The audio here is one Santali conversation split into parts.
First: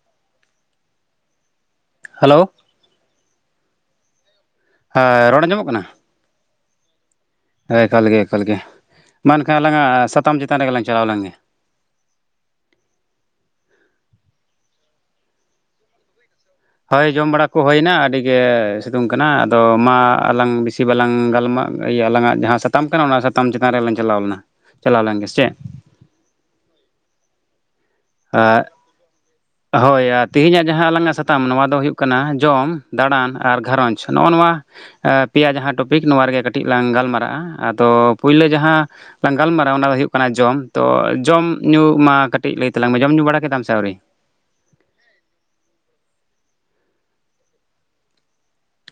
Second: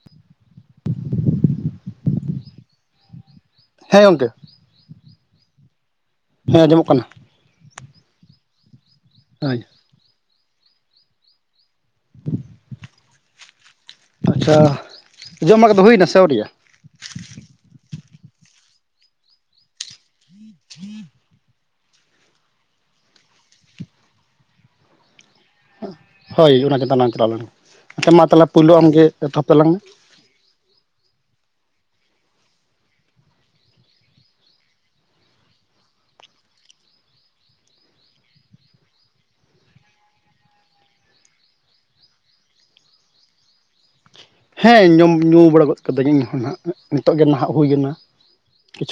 [inaudible] ᱦᱟᱞᱳ ᱦᱮᱸ ᱜᱚᱢᱠᱮ ᱦᱮᱸ ᱨᱚᱲ ᱟᱸᱡᱚᱢᱚᱜ ᱠᱟᱱᱟ ᱦᱮᱸ ᱟᱸᱡᱚᱢᱚᱜ ᱠᱟᱱᱟ ᱮᱠᱟᱞ ᱜᱮ ᱮᱠᱟᱞ ᱜᱮ ᱢᱟ ᱦᱳᱭ ᱮᱠᱷᱟᱱ ᱟᱞᱟᱝᱟᱜ ᱥᱟᱛᱟᱢ ᱪᱮᱛᱟᱱ ᱨᱮᱜᱮ ᱞᱟᱝ ᱪᱟᱞᱟᱣ ᱞᱮᱱ ᱜᱮ ᱟᱪᱷᱟ ᱡᱚᱵᱟᱠᱟ ᱫᱚ ᱦᱩᱭᱱᱟ ᱥᱮ ᱟᱣᱨᱤᱭᱟ ᱦᱳᱭ ᱡᱚᱢ ᱵᱟᱲᱟ ᱠᱚ ᱦᱩᱭᱮᱱᱟ ᱟᱹᱰᱤ ᱜᱮ ᱥᱤᱛᱩᱝ ᱠᱟᱱᱟ ᱟᱫᱚ ᱢᱟ ᱟᱞᱟᱝ ᱵᱤᱥᱤ ᱵᱟᱞᱟᱝ ᱜᱟᱞᱢᱟᱜ ᱤᱭᱟᱹ ᱟᱞᱟᱝᱟᱜ ᱡᱟᱦᱟᱸ ᱥᱟᱛᱟᱢ ᱠᱟᱱᱟ ᱚᱱᱟ ᱥᱟᱛᱟᱢ ᱪᱮᱛᱟᱱ ᱨᱮ ᱞᱟᱝ ᱪᱟᱞᱟᱣ ᱞᱮᱱᱟ ᱪᱟᱞᱟᱣ ᱞᱮᱱᱜᱮ ᱥᱮ ᱪᱮᱫ ᱦᱳᱭ ᱚᱱᱟ ᱪᱮᱛᱟᱱ ᱞᱟᱝ ᱪᱟᱞᱟᱣ ᱞᱮᱱᱟ ᱟᱪᱪᱷᱟ ᱢᱟ ᱛᱟᱦᱚᱞᱮ ᱯᱩᱭᱞᱩ ᱟᱢᱜᱮ ᱮᱛᱚᱦᱚᱵ ᱛᱟᱞᱟᱝ ᱢᱮ ᱛᱮᱦᱮᱧᱟᱜ ᱡᱟᱦᱟᱸ ᱟᱞᱟᱝ ᱟᱜ ᱥᱟᱛᱟᱢ ᱱᱚᱣᱟ ᱫᱚ ᱦᱩᱭᱩᱜ ᱠᱟᱱᱟ ᱡᱚᱢ ᱫᱟᱬᱟᱱ ᱟᱨ ᱜᱷᱟᱨᱚᱸᱡᱽ ᱱᱚᱜᱼᱚ ᱱᱚᱣᱟ ᱯᱮᱭᱟ ᱡᱟᱦᱟᱸ ᱴᱚᱯᱤᱠ ᱱᱚᱣᱟ ᱨᱮᱜᱮ ᱠᱟᱹᱴᱤᱡ ᱞᱟᱝ ᱜᱟᱞᱢᱟᱨᱟᱜᱼᱟ ᱟᱫᱚ ᱯᱩᱭᱞᱩ ᱡᱟᱦᱟᱸ ᱜᱟᱞᱢᱟᱨᱟᱣ ᱚᱱᱟ ᱫᱚ ᱦᱩᱭᱩᱜ ᱠᱟᱱᱟ ᱡᱚᱢ ᱛᱚ ᱡᱚᱢ ᱧᱩ ᱢᱟ ᱠᱟᱹᱴᱤᱡ ᱞᱟᱹᱭ ᱛᱮᱞᱟᱝ ᱡᱚᱢ ᱧᱩ ᱵᱟᱲᱟ ᱠᱮᱫᱟᱢ ᱥᱮ ᱟᱣᱨᱤ ᱦᱮᱸ ᱡᱚᱢ ᱧᱩ ᱵᱟᱲᱟ ᱜᱚᱫ ᱠᱟᱹᱫᱟᱹᱧ ᱤᱧᱦᱚᱸ ᱱᱟᱦᱟᱜ ᱱᱤᱛᱚᱜ ᱜᱮ ᱱᱟᱦᱟᱜ ᱦᱩᱭᱱᱟ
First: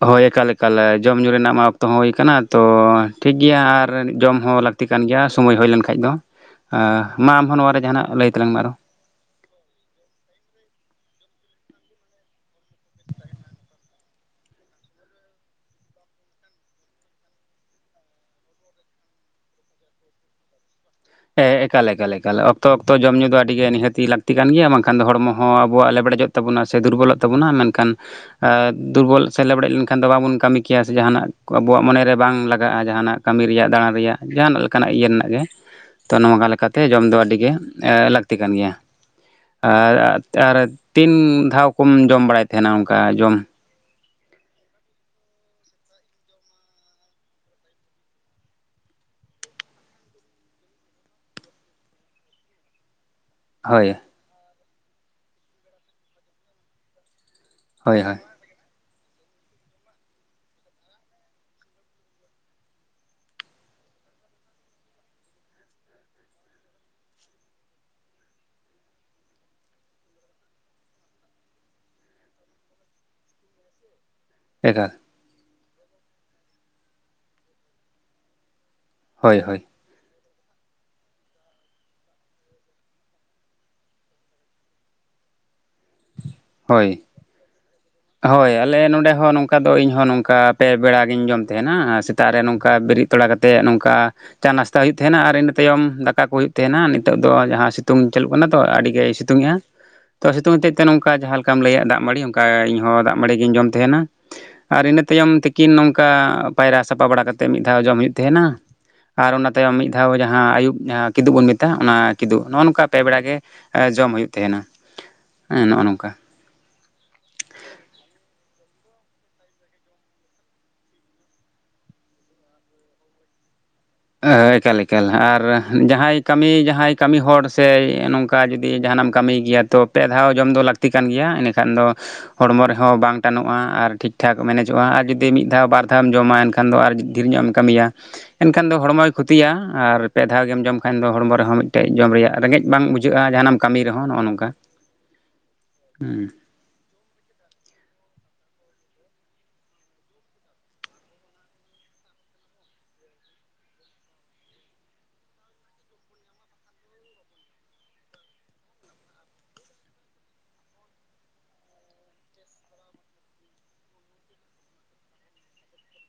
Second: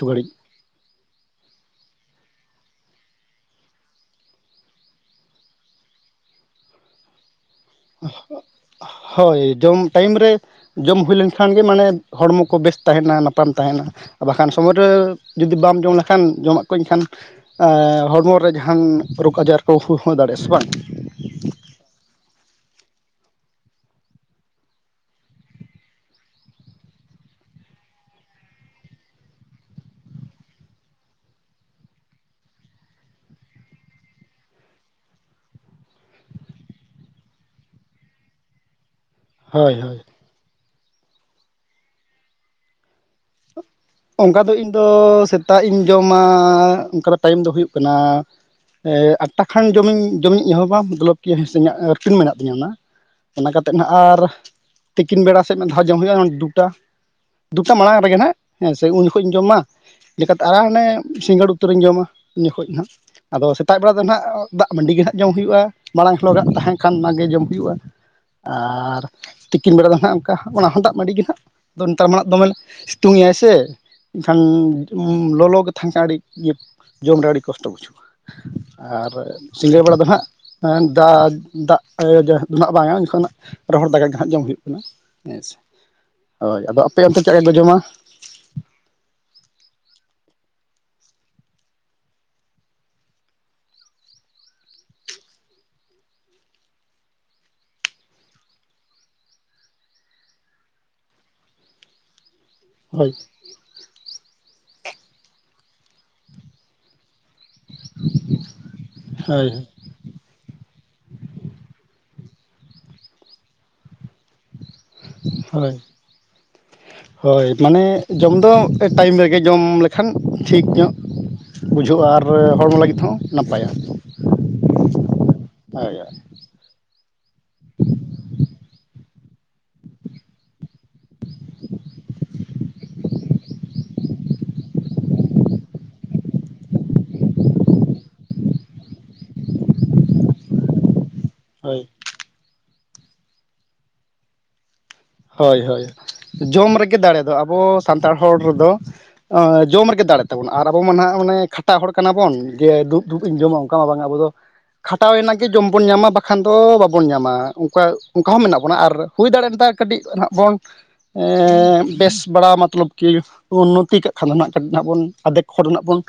ᱦᱳᱭ ᱮᱠᱟᱞ ᱮᱠᱟᱞ ᱡᱚᱢ ᱧᱩ ᱨᱮᱱᱟᱜ ᱢᱟ ᱚᱠᱛᱚ ᱦᱚᱸ ᱦᱩᱭ ᱟᱠᱟᱱᱟ ᱛᱚ ᱴᱷᱤᱠ ᱜᱮᱭᱟ ᱟᱨ ᱡᱚᱢ ᱦᱚᱸ ᱞᱟᱹᱠᱛᱤ ᱞᱟᱹᱠᱛᱤ ᱠᱟᱱ ᱜᱮᱭᱟ ᱥᱚᱢᱚᱭ ᱦᱩᱭ ᱞᱮᱱ ᱠᱷᱟᱡ ᱫᱚ ᱢᱟ ᱟᱢᱦᱚᱸ ᱱᱚᱣᱟ ᱨᱮ ᱡᱟᱦᱟᱱᱟᱜ ᱞᱟᱹᱭ ᱛᱟᱞᱟᱝ ᱢᱮ ᱟᱨᱚ ᱦᱳᱭ ᱡᱚᱢ ᱴᱟᱭᱤᱢ ᱨᱮ ᱡᱚᱢ ᱦᱩᱭ ᱞᱮᱱᱠᱷᱟᱱ ᱜᱮ ᱢᱟᱱᱮ ᱦᱚᱲᱢᱚ ᱠᱚ ᱵᱮᱥ ᱛᱟᱦᱮᱱᱟ ᱱᱟᱯᱟᱢ ᱛᱟᱦᱮᱱᱟ ᱵᱟᱠᱷᱟᱱ ᱥᱚᱢᱚᱭ ᱨᱮ ᱡᱩᱫᱤ ᱵᱟᱢ ᱡᱚᱢ ᱞᱮᱠᱷᱟᱱ ᱡᱚᱢᱟᱜ ᱠᱚ ᱮᱠᱷᱟᱱ ᱦᱚᱲᱢᱚ ᱨᱮ ᱡᱟᱦᱟᱱ ᱨᱳᱜᱽ ᱟᱡᱟᱨ ᱠᱚ ᱦᱩᱭ ᱫᱟᱲᱮᱭᱟᱜᱼᱟ ᱥᱮ ᱵᱟᱝ ᱮᱠᱟᱞᱮ ᱮᱠᱟᱞᱮ ᱮᱠᱟᱞᱮ ᱚᱠᱛᱚ ᱚᱠᱛᱚ ᱡᱚᱢ ᱧᱩ ᱫᱚ ᱟᱹᱰᱤ ᱜᱮ ᱱᱤᱦᱟᱹᱛᱤ ᱞᱟᱹᱠᱛᱤ ᱠᱟᱱ ᱜᱮᱭᱟ ᱵᱟᱝᱠᱷᱟᱱ ᱫᱚ ᱦᱚᱲᱢᱚ ᱦᱚᱸ ᱟᱵᱚᱣᱟᱜ ᱞᱮᱵᱲᱮᱡᱚᱜ ᱛᱟᱵᱚᱱᱟ ᱥᱮ ᱫᱩᱨᱵᱚᱞᱚᱜ ᱛᱟᱵᱚᱱᱟ ᱢᱮᱱᱠᱷᱟᱱ ᱫᱩᱨᱵᱚᱞ ᱥᱮ ᱞᱮᱫᱵᱲᱮᱡ ᱞᱮᱱᱠᱷᱟᱱ ᱫᱚ ᱵᱟᱵᱚᱱ ᱠᱟᱹᱢᱤ ᱠᱮᱭᱟ ᱥᱮ ᱡᱟᱦᱟᱱᱟᱜ ᱟᱵᱚᱣᱟᱜ ᱢᱚᱱᱮᱨᱮ ᱵᱟᱝ ᱞᱟᱜᱟᱜᱼᱟ ᱡᱟᱦᱟᱱᱟᱜ ᱠᱟᱹᱢᱤ ᱨᱮᱭᱟᱜ ᱫᱟᱲᱟᱱ ᱨᱮᱭᱟᱜ ᱡᱟᱦᱟᱱᱟᱜ ᱞᱮᱠᱟᱱᱟᱜ ᱤᱭᱟᱹ ᱨᱮᱱᱟᱜ ᱜᱮ ᱛᱚ ᱱᱚᱣᱠᱟ ᱞᱮᱠᱟᱛᱮ ᱡᱚᱢ ᱫᱚ ᱟᱹᱰᱤᱜᱮ ᱞᱟᱹᱠᱛᱤ ᱠᱟᱱ ᱜᱮᱭᱟ ᱦᱳᱭ ᱟᱨ ᱦᱳᱭ ᱟᱨ ᱛᱤᱱ ᱫᱷᱟᱣ ᱡᱚᱢ ᱵᱟᱲᱟᱭ ᱛᱟᱦᱮᱱᱟ ᱚᱱᱠᱟ ᱡᱚᱢ ᱚᱱᱠᱟ ᱫᱚ ᱤᱧᱫᱚ ᱥᱮᱛᱟᱜ ᱤᱧ ᱡᱚᱢᱟ ᱚᱱᱠᱟ ᱫᱚ ᱴᱟᱭᱤᱢ ᱫᱚ ᱦᱩᱭᱩᱜ ᱠᱟᱱᱟ ᱟᱴᱴᱟ ᱠᱷᱟᱱ ᱡᱚᱢᱤᱧ ᱡᱚᱢᱤᱧ ᱮᱦᱚᱵᱟ ᱛᱚᱞᱚᱵᱽ ᱠᱤᱭᱟᱹ ᱦᱤᱸᱥᱟᱹᱵ ᱤᱧᱟᱹᱜ ᱨᱩᱴᱤᱱ ᱢᱮᱱᱟᱜ ᱛᱤᱧᱟᱹ ᱚᱱᱟ ᱚᱱᱟ ᱠᱟᱛᱮᱫ ᱦᱟᱜ ᱦᱳᱭ ᱟᱨ ᱛᱤᱠᱤᱱ ᱵᱮᱲᱟ ᱥᱮᱫ ᱫᱷᱟᱣ ᱡᱚᱢ ᱦᱩᱭᱩᱜᱼᱟ ᱫᱩᱴᱟ ᱫᱩᱴᱟ ᱢᱟᱲᱟᱝ ᱦᱳᱭ ᱨᱮᱜᱮ ᱦᱳᱭ ᱦᱟᱸᱟᱜ ᱦᱮᱸ ᱥᱮ ᱩᱱ ᱡᱚᱠᱷᱚᱡ ᱤᱧ ᱡᱚᱢ ᱢᱟ ᱞᱮᱠᱟᱛᱮ ᱟᱨᱟᱜ ᱦᱟᱱᱮ ᱥᱤᱸᱜᱟᱹᱲ ᱩᱛᱟᱹᱨᱤᱧ ᱡᱚᱢᱟ ᱩᱱ ᱡᱚᱠᱷᱚᱡ ᱦᱟᱜ ᱟᱫᱚ ᱥᱮᱛᱟᱜ ᱵᱮᱲᱟ ᱫᱚ ᱱᱟᱦᱟᱜ ᱫᱟᱜ ᱢᱟᱹᱰᱤ ᱜᱮᱦᱟᱜ ᱡᱚᱢ ᱦᱩᱭᱩᱜᱼᱟ ᱢᱟᱲᱟᱝ ᱦᱤᱞᱳ ᱜᱟᱜ ᱛᱟᱦᱮᱸᱱ ᱠᱷᱟᱱ ᱚᱱᱟᱜᱮ ᱡᱚᱢ ᱦᱩᱭᱩᱜᱼᱟ ᱟᱨ ᱛᱤᱠᱤᱱ ᱵᱮᱲᱟ ᱫᱚ ᱱᱟᱦᱟᱜ ᱚᱱᱠᱟ ᱚᱱᱟ ᱦᱚᱸ ᱫᱟᱜ ᱢᱟᱹᱰᱤ ᱜᱮ ᱱᱟᱦᱟᱜ, ᱱᱮᱛᱟᱨ ᱢᱟᱜ ᱫᱚᱢᱮ ᱥᱤᱛᱩᱝ ᱮᱭᱟᱭ ᱥᱮ ᱮᱱᱠᱷᱟᱱ ᱮᱠᱟᱞ ᱞᱚᱞᱚᱜᱮ ᱛᱟᱦᱮᱱ ᱠᱷᱟᱱᱡ ᱟᱹᱰᱤ ᱡᱚᱢᱨᱮ ᱟᱹᱰᱤ ᱠᱚᱥᱴᱚ ᱵᱩᱪᱷᱩᱜᱼᱟ, ᱟᱨ ᱦᱳᱭ ᱦᱳᱭ ᱥᱤᱸᱜᱟᱹᱲ ᱵᱮᱲᱟ ᱫᱚ ᱦᱟᱸᱜᱼᱼ ᱫᱟᱜ, ᱫᱟᱜ ᱮ [unintelligible] ᱨᱚᱦᱚᱲ ᱫᱟᱜᱟ ᱜᱮ ᱦᱟᱸᱜ ᱡᱚᱢ ᱦᱩᱭᱩᱜ ᱠᱟᱱᱟ ᱾ ᱦᱮᱸ ᱥᱮ ᱦᱳᱭ ᱟᱫᱚ ᱟᱯᱮ ᱚᱱᱛᱮ ᱪᱮᱫ ᱞᱮᱠᱟ ᱠᱚ ᱡᱚᱢᱟ ᱦᱳᱭ ᱟᱞᱮ ᱱᱚᱸᱰᱮ ᱦᱚᱸ ᱱᱚᱝᱠᱟ ᱫᱚ ᱤᱧ ᱦᱚᱸ ᱱᱚᱝᱠᱟ ᱯᱮ ᱵᱮᱲᱟᱜᱤᱧ ᱡᱚᱢ ᱛᱟᱸᱦᱮᱱᱟ ᱥᱮᱛᱟᱜ ᱨᱮ ᱱᱚᱝᱠᱟ ᱵᱤᱨᱤᱫᱼᱼ ᱛᱷᱚᱲᱟ ᱠᱟᱛᱮᱫ ᱱᱚᱝᱠᱟᱼᱼ ᱪᱟ ᱱᱟᱥᱛᱟ ᱦᱩᱭᱩᱜ ᱛᱟᱦᱮᱱᱟ, ᱟᱨ ᱤᱱᱟᱹ ᱛᱟᱭᱚᱢ ᱫᱟᱠᱟ ᱠᱚ ᱦᱩᱭᱩᱜ ᱛᱟᱦᱮᱱᱟ, ᱱᱤᱛᱚᱜ ᱫᱚ ᱡᱟᱦᱟᱸ ᱥᱤᱛᱩᱝ ᱪᱟᱹᱞᱩᱜ ᱠᱟᱱᱟ ᱛᱚ ᱟᱹᱰᱤᱜᱮ ᱟᱭᱤᱥᱼᱼ ᱛᱩᱝ ᱮᱼᱟ, ᱛᱚ ᱥᱤᱛᱩᱝ ᱦᱚᱛᱮᱡ ᱛᱮ ᱱᱚᱝᱠᱟ ᱡᱟᱦᱟᱸ ᱞᱮᱠᱟᱢ ᱞᱟᱹᱭᱟ ᱫᱟᱜ ᱢᱟᱹᱲᱤ ᱚᱱᱠᱟ ᱤᱧᱚᱸ ᱞᱳᱞᱳ ᱦᱳᱭ ᱫᱟᱜ ᱢᱟᱹᱲᱤ ᱜᱤᱧ ᱡᱚᱢ ᱛᱮᱦᱮᱸᱱᱟ, ᱟᱨ ᱤᱱᱟᱹ ᱛᱟᱭᱚᱢ ᱛᱤᱠᱤᱱ ᱱᱚᱝᱠᱟ ᱯᱟᱭᱨᱟ ᱥᱟᱯᱟ ᱵᱟᱲᱟ ᱠᱟᱛ- ᱛᱮ ᱢᱤᱫ ᱫᱷᱟᱣ ᱡᱚᱢ ᱦᱳᱭᱳᱜ ᱛᱮᱦᱮᱸᱱᱟ ᱟᱨ ᱦᱳᱭ ᱚᱱᱟ ᱛᱟᱭᱚᱢ ᱢᱤᱫ ᱟᱵᱚ ᱡᱟᱦᱟᱸ ᱟᱹᱭᱩᱵ ᱡᱟᱦᱟᱸ ᱠᱤᱫᱩᱵ ᱵᱚᱱ ᱢᱮᱛᱟᱜᱼᱟ, ᱚᱱᱟ ᱠᱤᱫᱩᱜ, ᱱᱚᱜᱼᱚ ᱱᱚᱝᱠᱟ ᱯᱮ ᱵᱮᱲᱟ ᱜᱮ ᱡᱚᱢ ᱦᱩᱭᱩᱜ᱾ ᱠᱟᱱᱟ ᱛᱮᱦᱮᱱᱟ, ᱦᱮᱸ ᱦᱳᱭ ᱱᱚᱜᱼᱚ ᱱᱚᱝᱠᱟ᱾ ᱦᱳᱭ ᱢᱟᱱᱮ ᱡᱚᱢ ᱫᱚ ᱮ ᱴᱟᱹᱭᱤᱢ ᱨᱮᱜᱮ ᱡᱚᱢ ᱞᱮᱠᱷᱟᱱ ᱴᱷᱤᱠ ᱧᱚᱜ, ᱵᱩᱡᱷᱟᱹᱜᱼᱟ ᱟᱨ ᱦᱚᱲᱢᱚ ᱞᱟᱹᱜᱤᱫ ᱛᱮᱦᱚᱸ ᱱᱟᱯᱟᱭᱟ᱾ ᱮᱦᱚᱭ, ᱮᱠᱟᱞ ᱮᱠᱟᱞ ᱟᱨ ᱦᱳᱭ ᱡᱟᱦᱟᱸᱭ ᱠᱟᱹᱢᱤ ᱡᱟᱦᱟᱸᱭ ᱠᱟᱹᱢᱤ ᱦᱚᱲ ᱥᱮ ᱱᱚᱝᱠᱟ ᱡᱩᱫᱤ ᱡᱟᱦᱟᱸᱱᱟᱢ ᱠᱟᱹᱢᱤ ᱜᱮᱭᱟ ᱛᱚ ᱯᱮ ᱫᱷᱟᱣ ᱡᱚᱢ ᱫᱚ ᱞᱟᱹᱠᱛᱤ ᱠᱟᱱ ᱜᱮᱭᱟ, ᱤᱱᱟᱹᱠᱷᱟᱱ ᱫᱚ ᱦᱚᱲᱢᱚ ᱨᱮᱦᱚᱸ ᱵᱟᱝ ᱴᱟᱱᱚᱜᱼᱟ ᱟᱨ ᱴᱷᱤᱠ ᱴᱷᱟᱠ ᱢᱮᱱᱮᱡᱚᱜᱼᱟ ᱟᱨ ᱡᱩᱫᱤ ᱢᱤᱫ ᱫᱷᱟᱣ ᱵᱟᱨ ᱫᱷᱟᱣ ᱮᱢ ᱡᱚᱢᱟ ᱮᱱᱠᱷᱟ- ᱠᱷᱟᱱ ᱫᱚ ᱟᱨᱡ ᱰᱷᱤᱨ ᱧᱚᱜ ᱮᱢ ᱠᱟᱹᱢᱤᱭᱟ, ᱮᱠᱷᱟᱱ ᱮᱱᱠᱷᱟᱱ ᱫᱚ ᱦᱚᱲᱢᱚᱭ ᱠᱷᱩᱛᱤᱭᱟ ᱟᱨ ᱯᱮ ᱫᱷᱟᱣ ᱜᱮᱢ ᱡᱚᱢ ᱠᱷᱟᱱ ᱫᱚ ᱦᱚᱲᱢᱚ ᱨᱮᱦᱚᱸ ᱦᱳᱭ ᱢᱤᱫᱴᱮᱡ ᱡᱚᱢ ᱨᱮᱭᱟᱜ ᱨᱮᱸᱜᱮᱡ ᱵᱟᱝ ᱵᱩᱡᱷᱟᱹᱜᱼᱟ ᱡᱟᱦᱟᱸ ᱱᱟᱢ ᱠᱟᱹᱢᱤ ᱨᱮᱦᱚᱸ ᱱᱚᱜᱼᱚ ᱱᱚᱝᱠᱟ? ᱦᱳᱭ ᱦᱳᱭ ᱦᱩᱸ ᱡᱚᱢ ᱨᱮᱜᱮ ᱫᱟᱲᱮ ᱫᱚ ᱟᱵᱚ ᱥᱟᱱᱛᱟᱲ ᱦᱚᱲ ᱨᱮᱫᱚ ᱚᱸ ᱡᱚᱢ ᱨᱮᱜᱮ ᱫᱟᱲᱮ ᱛᱟᱵᱚᱱ, ᱟᱨ ᱟᱵᱚ ᱢᱟ ᱱᱷᱟᱸᱜ ᱢᱟᱱᱮ ᱠᱷᱟᱴᱟᱜ ᱦᱚᱲ ᱠᱟᱱᱟ ᱵᱚᱱ, ᱜᱮ ᱫᱩᱵ ᱫᱩᱵ ᱤᱧ ᱡᱚᱢᱟ ᱩᱸ- ᱠᱟ ᱢᱟ ᱵᱟᱝ ᱟ, ᱟᱵᱚ ᱫᱚ ᱠᱷᱟᱴᱟᱣ ᱮᱱᱟᱝ ᱜᱮ ᱡᱚᱢ ᱵᱚᱱ ᱧᱟᱢᱟ, ᱵᱟᱠᱷᱟᱱ ᱫᱚ ᱵᱟᱵᱚᱱ ᱧᱟᱢᱟ, ᱚᱸᱠᱟ ᱚᱸᱠᱟ ᱦᱚᱸ ᱢᱮᱱᱟᱜ ᱵᱚᱱᱟ ᱟᱨ ᱦᱩᱭ ᱫᱟᱲᱮᱜᱼᱟ ᱢᱤᱫ ᱫᱷᱟᱣ ᱠᱟᱹᱴᱤᱡ ᱱᱟᱦᱜ ᱵᱚᱱ ᱮᱸ ᱵᱮᱥ ᱵᱟᱲᱟ ᱢᱚᱛᱞᱚᱵᱽ ᱠᱤ? ᱩᱱᱚᱛᱤ ᱠᱟᱜ ᱠᱷᱟᱱ ᱫᱚ ᱠᱟᱹᱴᱤᱡ ᱱᱟᱜ ᱵᱚᱱ ᱟᱫᱷᱮᱠ ᱦᱚᱲ ᱨᱮᱱᱟᱜ ᱵᱚᱱ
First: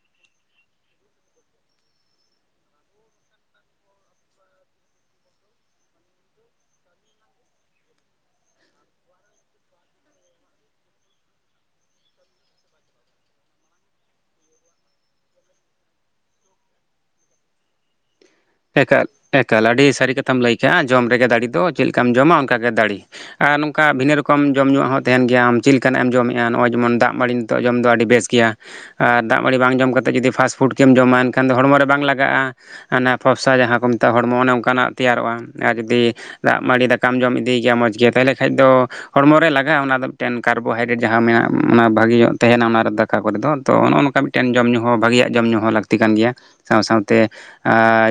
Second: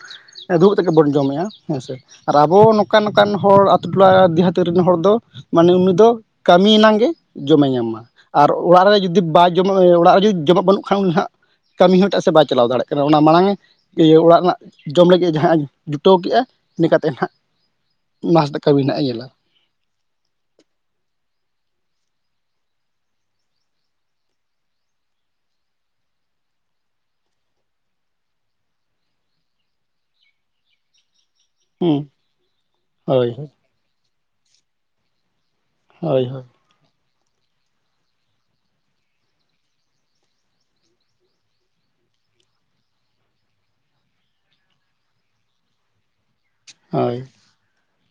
ᱫᱩᱲᱩᱵ ᱛᱮᱜᱮ ᱵᱚᱱ ᱡᱚᱢᱮᱜᱼᱟ ᱦᱮᱸ ᱥᱮ ᱟᱨ ᱟᱵᱚ ᱱᱚᱝᱠᱟᱱ ᱱᱚᱝᱠᱟᱱ ᱦᱚᱲ ᱟᱹᱛᱩ ᱴᱚᱞᱟ ᱫᱤᱦᱟᱹᱛᱤ ᱨᱮᱱ ᱦᱚᱲ ᱫᱚ ᱢᱟᱱᱮ ᱩᱱᱤ ᱫᱚ ᱠᱟᱹᱢᱤ ᱮᱱᱟᱝ ᱜᱮ ᱡᱚᱢᱮ ᱧᱟᱢᱟ ᱟᱨ ᱚᱲᱟᱜ ᱨᱮ ᱡᱩᱫᱤ ᱵᱟᱭ ᱡᱚᱢᱟ ᱚᱲᱟᱜ ᱨᱮ ᱡᱩᱫᱤ ᱡᱚᱢᱟᱜ ᱵᱟᱹᱱᱩᱜ ᱠᱷᱟᱱ ᱩᱱᱤ ᱦᱟᱸᱜ ᱠᱟᱹᱢᱤ ᱦᱚ ᱮᱴᱟᱜ ᱥᱮ ᱵᱟᱭ ᱪᱟᱞᱟᱣ ᱫᱟᱲᱮᱭᱟᱜ ᱠᱟᱱᱟ ᱚᱱᱟ ᱢᱟᱲᱟᱝ ᱤᱭᱟᱹ ᱚᱲᱟᱜ ᱨᱮᱱᱟᱜ ᱡᱚᱢ ᱞᱟᱹᱜᱤᱫ ᱡᱟᱦᱟᱸ ᱡᱩᱴᱟᱹᱣ ᱠᱮᱜᱼᱟ ᱤᱱᱟᱹ ᱠᱟᱛᱮ ᱦᱟᱸᱜ ᱢᱟᱥ ᱮᱠᱟᱞ ᱮᱠᱟᱞ ᱟᱹᱰᱤ ᱥᱟᱹᱨᱤ ᱠᱟᱛᱷᱟᱢ ᱞᱟᱹᱭ ᱠᱟᱜᱼᱟ ᱡᱚᱢ ᱛᱮᱜᱮ ᱫᱟᱲᱮ ᱫᱚ ᱪᱮᱫ ᱞᱮᱠᱟᱢ ᱡᱚᱢᱟ ᱚᱱᱠᱟ ᱜᱮ ᱫᱟᱲᱮ ᱟᱨ ᱱᱚᱝᱠᱟ ᱵᱷᱤᱱᱟᱹ ᱨᱚᱠᱚᱢ ᱡᱚᱢᱧᱩ ᱩᱣᱟᱜ ᱦᱚᱸ ᱛᱟᱦᱮᱱ ᱜᱮᱭᱟ ᱟᱢ ᱪᱮᱫ ᱞᱮᱠᱟᱱᱟᱜ ᱮᱢ ᱡᱚᱢᱮᱜᱼᱟ ᱱᱚᱜᱼᱚᱭ ᱡᱮᱢᱚᱱ ᱫᱟᱜ ᱢᱟᱲᱤᱱ ᱱᱤᱛᱚᱜ ᱡᱚᱢ ᱫᱚ ᱟᱹᱰᱤ ᱵᱮᱥ ᱜᱮᱭᱟ ᱟᱨ ᱫᱟᱜ ᱢᱟᱹᱲᱤ ᱵᱟᱝ ᱡᱚᱢ ᱠᱟᱛᱮᱫ ᱡᱩᱫᱤ ᱯᱷᱟᱥ ᱯᱷᱩᱰ ᱜᱮᱢ ᱡᱚᱢᱟ ᱮᱱᱠ ᱮᱱᱠᱷᱟᱱ ᱫᱚ ᱦᱚᱲᱢᱚ ᱨᱮ ᱦᱩᱸ ᱵᱟᱝ ᱞᱟᱜᱟᱜᱼᱟ ᱟᱱᱟ ᱦᱳᱭ ᱦᱳᱭ ᱡᱟᱦᱟᱸ ᱠᱚ ᱢᱮᱛᱟᱜᱼᱟ ᱦᱚᱲᱢᱚ ᱚᱱᱮ ᱚᱱᱠᱟᱱᱟᱜ ᱛᱮᱭᱟᱨᱚᱜᱼᱟ ᱟᱨ ᱡᱩᱫᱤ ᱦᱳᱭ ᱫᱟᱜ ᱢᱟᱬᱤ ᱫᱟᱠᱟ ᱫᱟᱠᱟᱢ ᱡᱚᱢ ᱤᱫᱤᱭ ᱜᱮᱭᱟ ᱢᱚᱡᱽ ᱜᱮ ᱛᱟᱦᱚᱞᱮ ᱠᱷᱟᱡ ᱫᱚ ᱦᱚᱲᱢᱚ ᱨᱮ ᱞᱟᱜᱟᱜᱼᱟ ᱚᱱᱟ ᱫᱚ ᱢᱤᱫᱴᱮᱱ ᱠᱟᱨᱵᱳᱦᱟᱭᱰᱨᱮᱴ ᱡᱟᱦᱟᱸ ᱢᱮᱱᱟᱜᱼᱟ ᱚᱱᱟ ᱵᱷᱟᱹᱜᱮ ᱧᱚᱜ ᱛᱟᱦᱮᱱᱟ ᱚᱱᱟ ᱫᱟᱠᱟ ᱠᱚᱨᱮ ᱫᱚ ᱛᱚ ᱱᱚᱜᱼᱚ ᱱᱚᱝᱠᱟ ᱢᱤᱫᱴᱮᱱ ᱡᱚᱢ ᱧᱩ ᱦᱚᱸ ᱵᱷᱟᱜᱮᱭᱟᱜ ᱡᱚᱢ ᱧᱩ ᱦᱚᱸ ᱞᱟᱹᱠᱛᱤ ᱠᱟᱱ ᱜᱮᱭᱟ ᱥᱟᱶ ᱦᱳᱭ ᱥᱟᱶᱛᱮ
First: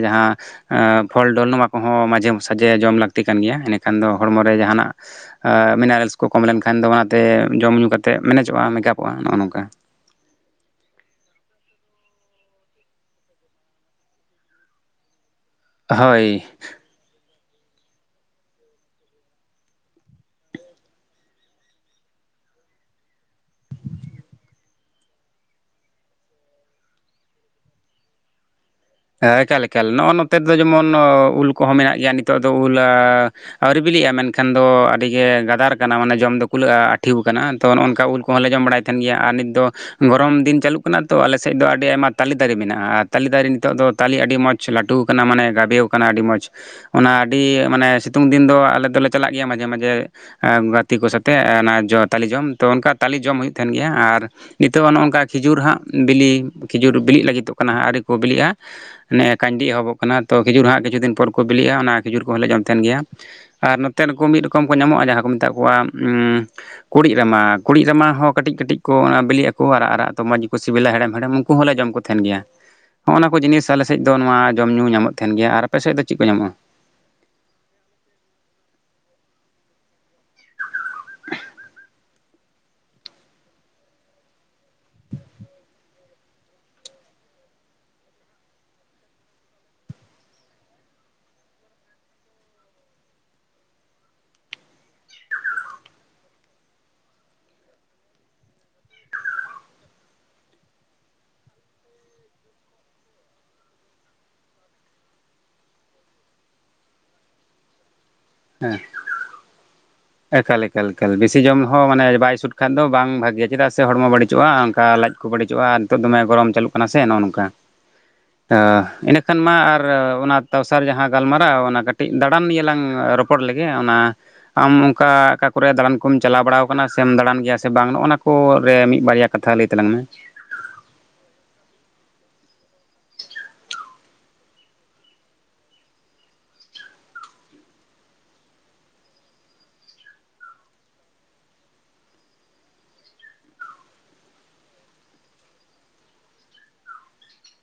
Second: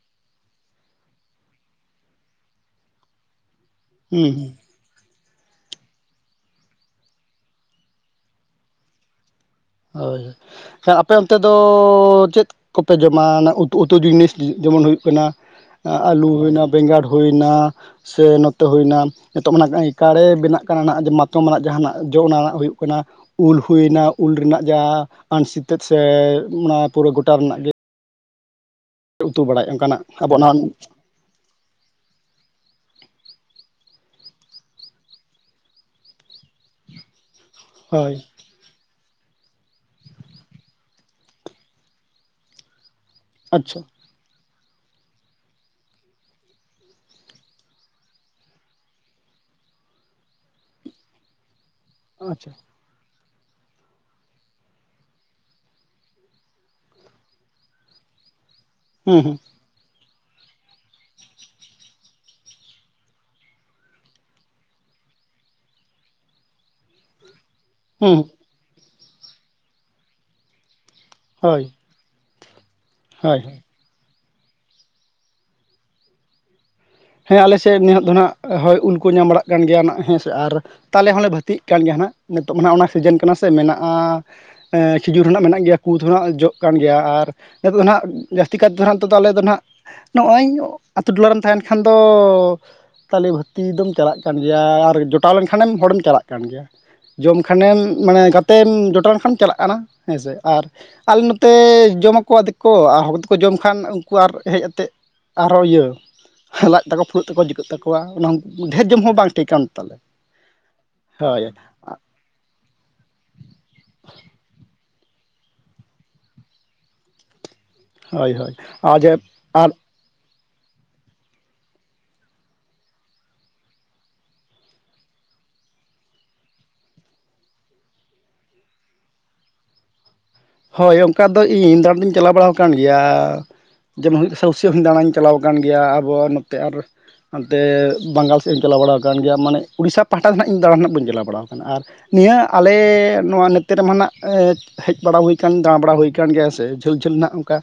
ᱡᱟᱦᱟᱸ ᱟᱸ ᱯᱷᱚᱞ ᱰᱚᱞ ᱱᱚᱣᱟ ᱠᱚᱦᱚᱸ ᱢᱟᱡᱷᱮ ᱥᱟᱡᱷᱮ ᱡᱚᱢ ᱞᱟᱹᱠᱛᱤ ᱠᱟᱱ ᱜᱮᱭᱟ ᱮᱱᱮ ᱠᱷᱟᱱ ᱫᱚ ᱦᱩᱸ ᱦᱚᱲᱢᱚ ᱦᱩᱸ ᱨᱮ ᱡᱟᱦᱟ ᱱᱟᱜ ᱢᱤᱱᱟᱨᱮᱞᱥ ᱠᱚ ᱠᱚᱢ ᱞᱮᱱᱠᱷᱟᱱ ᱫᱚ ᱚᱱᱟᱛᱮ ᱡᱚᱢᱼ ᱧᱩ ᱠᱟᱛᱮᱫ ᱢᱮᱱᱮᱡᱚᱜᱼᱟ ᱢᱮᱠᱟᱯᱚᱜᱼᱟ ᱱᱚᱜᱼᱚ ᱱᱚᱝᱠᱟ ᱦᱳᱭ ᱟᱯᱮ ᱚᱱ ᱛᱮ ᱫᱚ ᱪᱮᱫ ᱠᱚᱯᱮ ᱡᱚᱢᱟ ᱚᱱᱟ ᱩᱛᱩ ᱩᱛᱩ ᱡᱤᱱᱤᱥ ᱜᱤ ᱡᱮᱢᱚᱱ ᱦᱩᱭᱩᱜ ᱠᱟᱱᱟ ᱟᱹᱞᱩ ᱦᱳᱭ ᱦᱩᱭᱱᱟ ᱵᱮᱸᱜᱟᱲ ᱦᱩᱭᱱᱟ ᱥᱮ ᱱᱚᱛᱮ ᱦᱩᱭᱱᱟ ᱱᱤᱛᱚᱜ ᱢᱟᱱᱟᱜ ᱠᱟᱲᱮ ᱵᱮᱱᱟᱜ ᱠᱟᱱᱟ ᱱᱟᱜ ᱢᱟᱛᱚᱢ ᱟᱱᱟᱜ ᱡᱟᱦᱟᱱᱟᱜ ᱡᱚ ᱚᱱᱟ ᱨᱮᱱᱟᱜ ᱦᱩᱭᱩᱜ ᱠᱟᱱᱟ ᱩᱞ ᱦᱩᱭᱱᱟ ᱩᱞ ᱨᱮᱱᱟᱜ ᱡᱟ ᱟᱹᱱᱥᱤᱛᱟᱹᱛ ᱥᱮ ᱚᱱᱟ ᱯᱩᱨᱟᱹ ᱜᱚᱴᱟ ᱨᱮᱱᱟᱜ ᱜᱮ ᱩᱛᱩ ᱮᱠᱟᱞ ᱵᱟᱲᱟᱭᱮᱫ ᱮᱠᱟᱞ ᱚᱱᱠᱟᱱᱟᱜ ᱱᱚᱜᱚ ᱟᱵᱚ ᱱᱚᱛᱮ ᱚᱱᱟ ᱫᱚ ᱡᱮᱢᱚᱱ ᱩᱞ ᱠᱚᱦᱚᱸ ᱢᱮᱱᱟᱜ ᱜᱮᱭᱟ ᱱᱤᱛᱚᱜ ᱫᱚ ᱩᱞ ᱟᱹᱣᱨᱤ ᱵᱤᱞᱤᱜᱼᱟ ᱢᱮᱱᱠᱷᱟᱱ ᱫᱚ ᱟᱹᱰᱤᱜᱮ ᱜᱟᱫᱟᱨ ᱠᱟᱱᱟ ᱢᱟᱱᱮ ᱡᱚᱢ ᱫᱚ ᱠᱩᱞᱟᱹᱜᱼᱟ ᱟᱹᱴᱷᱤᱣ ᱟᱠᱟᱱᱟ ᱛᱚ ᱱᱚᱜᱼ ᱚᱱ ᱠᱟ ᱦᱳᱭ ᱩᱞ ᱠᱚᱦᱚᱸ ᱞᱮ ᱡᱚᱢ ᱵᱟᱲᱟᱭᱮᱛ ᱛᱟᱦᱮᱱ ᱜᱮᱭᱟ ᱟᱨ ᱱᱤᱛ ᱫᱚ ᱜᱚᱨᱚᱢ ᱫᱤᱱ ᱪᱟᱹᱞᱩᱜ ᱠᱟᱱᱟ ᱛᱚ ᱟᱞᱮᱥᱮᱫ ᱫᱚ ᱟᱹᱰᱤ ᱟᱭᱢᱟ ᱛᱟᱞᱮ ᱫᱟᱨᱮ ᱢᱮᱱᱟᱜᱼᱟ ᱛᱟᱞᱮ ᱫᱟᱨᱮ ᱱᱤᱛᱚᱜ ᱟᱪᱪᱷᱟ ᱫᱚ ᱛᱟᱞᱮ ᱟᱹᱰᱤ ᱢᱚᱡᱽ ᱞᱟᱹᱴᱩ ᱟᱠᱟᱱᱟ ᱢᱟᱱᱮ ᱜᱟᱵᱮᱣ ᱟᱠᱟᱱᱟ ᱟᱹᱰᱤ ᱢᱚᱡᱽ ᱚᱱᱟ ᱟᱹᱰᱤ ᱢᱟᱱᱮ ᱥᱤᱛᱩᱝ ᱫᱤᱱ ᱫᱚ ᱟᱞᱮ ᱫᱚᱞᱮ ᱪᱟᱞᱟᱜ ᱜᱮᱭᱟ ᱢᱟᱡᱮ ᱢᱟᱡᱮ ᱜᱟᱛᱮ ᱠᱚ ᱥᱟᱛᱮᱜ ᱚᱱᱟ ᱡᱚ ᱛᱟᱞᱮ ᱟᱪᱪᱷᱟ ᱡᱚᱢ ᱛᱚ ᱚᱱᱠᱟ ᱛᱟᱞᱮ ᱡᱚᱢ ᱦᱩᱭᱩᱜ ᱛᱟᱦᱮᱱ ᱜᱮᱭᱟ ᱟᱨ ᱱᱤᱛᱚᱜ ᱱᱚᱜ ᱚᱝᱠᱟ ᱠᱷᱤᱡᱩᱨ ᱦᱟᱸᱜ ᱵᱤᱞᱤ ᱠᱷᱤᱡᱩᱨ ᱵᱤᱞᱤᱜ ᱞᱟᱹᱜᱤᱫᱚᱜ ᱠᱟᱱᱟ ᱦᱟᱸᱜ ᱟᱹᱨᱤ ᱠᱚ ᱵᱤᱞᱤᱜᱼᱟ ᱦᱩᱸ ᱱᱮᱜ ᱮ ᱦᱩᱸ ᱠᱟᱱᱰᱤ ᱮᱦᱚᱵᱚᱜ ᱠᱟᱱᱟ ᱛᱚ ᱠᱷᱤᱡᱩᱨ ᱦᱟᱸᱜ ᱠᱤᱪᱷᱩ ᱫᱤᱱ ᱯᱚᱨ ᱠᱚ ᱵᱤᱞᱤᱜᱼᱟ ᱚᱱᱟ ᱠᱷᱤᱡᱩᱨ ᱠᱚᱦᱚᱸ ᱞᱮ ᱡᱚᱢ ᱛᱟᱦᱮᱱ ᱜᱮᱭᱟ ᱟᱨ ᱱᱚᱛᱮᱱ ᱠᱚ ᱢᱤᱫ ᱨᱚᱠᱚᱢ ᱠᱚ ᱧᱟᱢᱚᱜᱼᱟ ᱡᱟᱦᱟᱸ ᱠᱚ ᱢᱮᱛᱟᱜ ᱠᱚᱣᱟ ᱠᱩᱲᱤᱫ ᱨᱟᱢᱟ ᱠᱩᱲᱤᱫ ᱨᱟᱢᱟ ᱦᱩᱸ ᱦᱚᱸ ᱠᱟᱹᱴᱤᱡ ᱠᱟᱹᱴᱤᱡ ᱠᱚ ᱚᱱᱟ ᱵᱤᱞᱜ ᱟᱠᱚ ᱟᱨᱟᱜ ᱟᱨᱟᱜ ᱛᱚ ᱢᱚᱡᱽ ᱜᱮᱠᱚ ᱥᱤᱵᱤᱞᱟ ᱦᱮᱲᱮᱢ ᱦᱮᱲᱮᱢ ᱩᱱᱠᱩ ᱦᱳᱭ ᱦᱚᱸᱞᱮ ᱡᱚᱢ ᱠᱚ ᱛᱟᱦᱮᱱ ᱜᱮᱭᱟ ᱱᱚᱣᱟ ᱠᱚ ᱦᱳᱭ ᱡᱤᱱᱤᱥ ᱟᱞᱮᱥᱮᱫ ᱫᱚ ᱱᱚᱣᱟ ᱡᱚᱢᱼ ᱧᱩ ᱧᱟᱢᱚᱜ ᱛᱟᱦᱮᱱ ᱜᱮᱭᱟ ᱟᱨ ᱟᱯᱮᱥᱮᱫ ᱫᱚ ᱪᱮᱫ ᱠᱚ ᱧᱟᱢᱚᱜᱼᱟ? ᱦᱮᱸ ᱟᱞᱮ ᱥᱮᱫ ᱱᱤᱦᱟᱜ ᱫᱚ ᱱᱟᱜ ᱦᱳᱭ ᱩᱞ ᱠᱚ ᱧᱟᱢ ᱵᱟᱲᱟᱜ ᱠᱟᱱ ᱜᱮᱭᱟ ᱱᱟᱜ ᱦᱮᱸᱥᱮ ᱟᱨ ᱛᱟᱞᱮ ᱦᱚᱸᱞᱮ ᱵᱷᱟᱹᱛᱤᱜ ᱠᱟᱱ ᱜᱮᱭᱟ ᱦᱟᱱᱟᱜ ᱱᱤᱛᱚᱜ ᱢᱟᱱᱟᱦᱟᱜ ᱚᱱᱟ ᱥᱤᱡᱤᱱ ᱠᱟᱱᱟ ᱥᱮ ᱢᱮᱱᱟᱜᱼᱟ ᱮᱸ ᱠᱷᱤᱡᱩᱨ ᱦᱚᱸᱱᱟᱜ ᱢᱮᱱᱟᱜ ᱜᱮᱭᱟ ᱠᱩᱫ ᱦᱚᱸᱱᱟᱜ ᱡᱚᱜ ᱠᱟᱱ ᱜᱮᱭᱟ ᱟᱨ ᱦᱮᱛᱚᱜ ᱫᱚ ᱦᱟᱸᱜ ᱡᱟᱹᱥᱛᱤ ᱠᱟᱭ ᱛᱮᱫᱚᱜ ᱱᱤᱛᱚᱜ ᱫᱚ ᱟᱞᱮ ᱫᱚ ᱱᱟᱦᱟᱸᱜ ᱱᱚᱜᱼᱚᱭ ᱟᱛᱳ ᱴᱚᱞᱟ ᱨᱮᱢ ᱛᱟᱦᱮᱱ ᱠᱷᱟᱱ ᱫᱚ ᱛᱟᱞᱮ ᱵᱷᱟᱹᱛᱤ ᱫᱚᱢ ᱪᱟᱞᱟᱜ ᱠᱟᱱ ᱜᱮᱭᱟ ᱟᱨ ᱡᱚᱴᱟᱣ ᱞᱮᱱᱠᱷᱟᱱᱮᱢ ᱦᱚᱲᱮᱢ ᱪᱟᱞᱟᱜ ᱠᱟᱱ ᱜᱮᱭᱟ ᱡᱚᱢ ᱠᱷᱟᱱᱮᱢ ᱢᱟᱱᱮ ᱜᱟᱛᱮᱢ ᱡᱚᱴᱟᱣ ᱞᱮᱱᱠᱷᱟᱱᱮᱢ ᱪᱟᱞᱟᱜ ᱠᱟᱱᱟ ᱦᱮᱸ ᱥᱮ ᱟᱨ ᱟᱞᱮ ᱱᱚᱛᱮ ᱡᱚᱢᱠᱚᱣᱟᱫᱮᱠᱚ ᱟᱨ ᱦᱚᱲ ᱛᱮᱠᱚ ᱡᱚᱢ ᱠᱷᱟᱱ ᱩᱱᱠᱩ ᱟᱨ ᱦᱮᱡ ᱟᱛᱮᱜ ᱟᱨᱚ ᱤᱭᱟᱹ ᱠᱦᱟᱞᱟᱜ ᱛᱟᱠᱚ ᱯᱷᱩᱲᱩᱜ ᱛᱟᱠᱚ ᱡᱤᱠᱟᱹᱜ ᱛᱟᱠᱚᱣᱟ ᱚᱱᱟ ᱰᱷᱮᱨ ᱡᱚᱢ ᱦᱚᱸ ᱵᱟᱝ ᱴᱷᱤᱠᱟᱱ ᱛᱟᱞᱮ ᱮᱠᱟᱞ ᱮᱠᱟᱞ ᱮᱠᱟᱞ ᱵᱤᱥᱤ ᱦᱳᱭ ᱡᱚᱢ ᱦᱚᱸ ᱢᱟᱱᱮ ᱵᱟᱭ ᱥᱩᱴ ᱠᱷᱟᱱ ᱫᱚ ᱵᱟᱝ ᱵᱷᱟᱜᱮᱭᱟ ᱪᱮᱫᱟᱜ ᱥᱮ ᱦᱚᱲᱢᱚ ᱵᱟᱹᱲᱤᱡᱚᱜᱼᱟ ᱚᱱᱠᱟ ᱞᱟᱡ ᱠᱚ ᱵᱟᱹᱲᱤᱡᱚᱜᱼᱟ ᱱᱤᱛᱚᱜ ᱫᱚᱢᱮ ᱜᱚᱨᱚᱢ ᱪᱟᱞᱩᱜ ᱠᱟᱱᱟ ᱚᱱᱟ‌ ᱥᱮ‌ ᱱᱚᱜᱼᱚ ᱱᱚᱝᱠᱟ ᱦᱳᱭ ᱦᱳᱭ ᱚ ᱟᱨ ᱡᱮ ᱤᱱᱟᱹᱠᱷᱟᱱ ᱢᱟ ᱟᱨ ᱚᱱᱟ ᱛᱚᱥᱟᱨ ᱡᱟᱦᱟᱸ ᱜᱟᱞᱢᱟᱨᱟᱣ ᱚᱱᱟ ᱠᱟᱹᱴᱤᱡ ᱫᱟᱬᱟᱱ ᱱᱤᱭᱮ ᱞᱟᱝ ᱨᱚᱯᱚᱲ ᱞᱮᱜᱮ ᱚᱱᱟ ᱟᱢ ᱚᱠᱟ ᱚᱠᱟ ᱠᱚᱨᱮ ᱫᱟᱬᱟᱱ ᱠᱚᱢ ᱪᱟᱞᱟᱣ ᱵᱟᱲᱟᱣ ᱠᱟᱱᱟ ᱥᱮᱢ ᱫᱟᱬᱟᱱ ᱜᱮᱭᱟ ᱥᱮ ᱵᱟᱝ ᱱᱚᱜᱼᱚ ᱱᱚᱣᱟ ᱠᱚ ᱨᱮ ᱢᱤᱫ ᱵᱟᱨᱭᱟ ᱠᱟᱛᱷᱟ ᱞᱟᱹᱭ ᱛᱟᱞᱟᱝ ᱢᱮ ᱦᱳᱭ ᱚᱱᱠᱟ ᱫᱚ ᱤᱧ ᱫᱟᱬᱟᱱ ᱫᱚᱧ ᱪᱟᱞᱟᱣ ᱵᱟᱲᱟ ᱟᱠᱟᱱ ᱜᱮᱭᱟ ᱡᱮᱢᱚᱱ ᱥᱟᱹᱣᱥᱟᱹ ᱦᱚᱸᱧ ᱫᱟᱬᱟᱧ ᱪᱟᱞᱟᱣ ᱟᱠᱟᱱ ᱜᱮᱭᱟ ᱟᱵᱚᱣᱟᱜ ᱱᱚᱛᱮ ᱟᱨ ᱦᱟᱱᱛᱮ ᱵᱟᱝᱜᱟᱞ ᱥᱮᱫ ᱤᱧ ᱪᱟᱞᱟᱣ ᱵᱟᱲᱟᱣ ᱟᱠᱟᱱ ᱜᱮᱭᱟ ᱢᱟᱱᱮ ᱩᱲᱤᱥᱥᱟ ᱯᱟᱦᱴᱟ ᱫᱚ ᱱᱟᱦᱟᱜ ᱤᱧ ᱫᱟᱬᱟᱱ ᱦᱟᱜ ᱵᱟᱹᱧ ᱪᱟᱞᱟᱣ ᱵᱟᱲᱟᱣ ᱟᱠᱟᱱᱟ ᱟᱨ ᱱᱤᱭᱟᱹ ᱟᱞᱮ ᱱᱚᱣᱟ ᱱᱚᱛᱮ ᱨᱮᱢᱟ ᱱᱟᱸᱜ ᱦᱮᱡ ᱵᱟᱲᱟ ᱦᱩᱭ ᱠᱟᱱ ᱫᱟᱬᱟᱵᱲᱟ ᱦᱩᱭ ᱠᱟᱱ ᱜᱮᱭᱟ ᱥᱮ ᱡᱷᱟᱹᱞ ᱡᱷᱟᱹᱞ ᱱᱟᱜ ᱚᱱᱠᱟ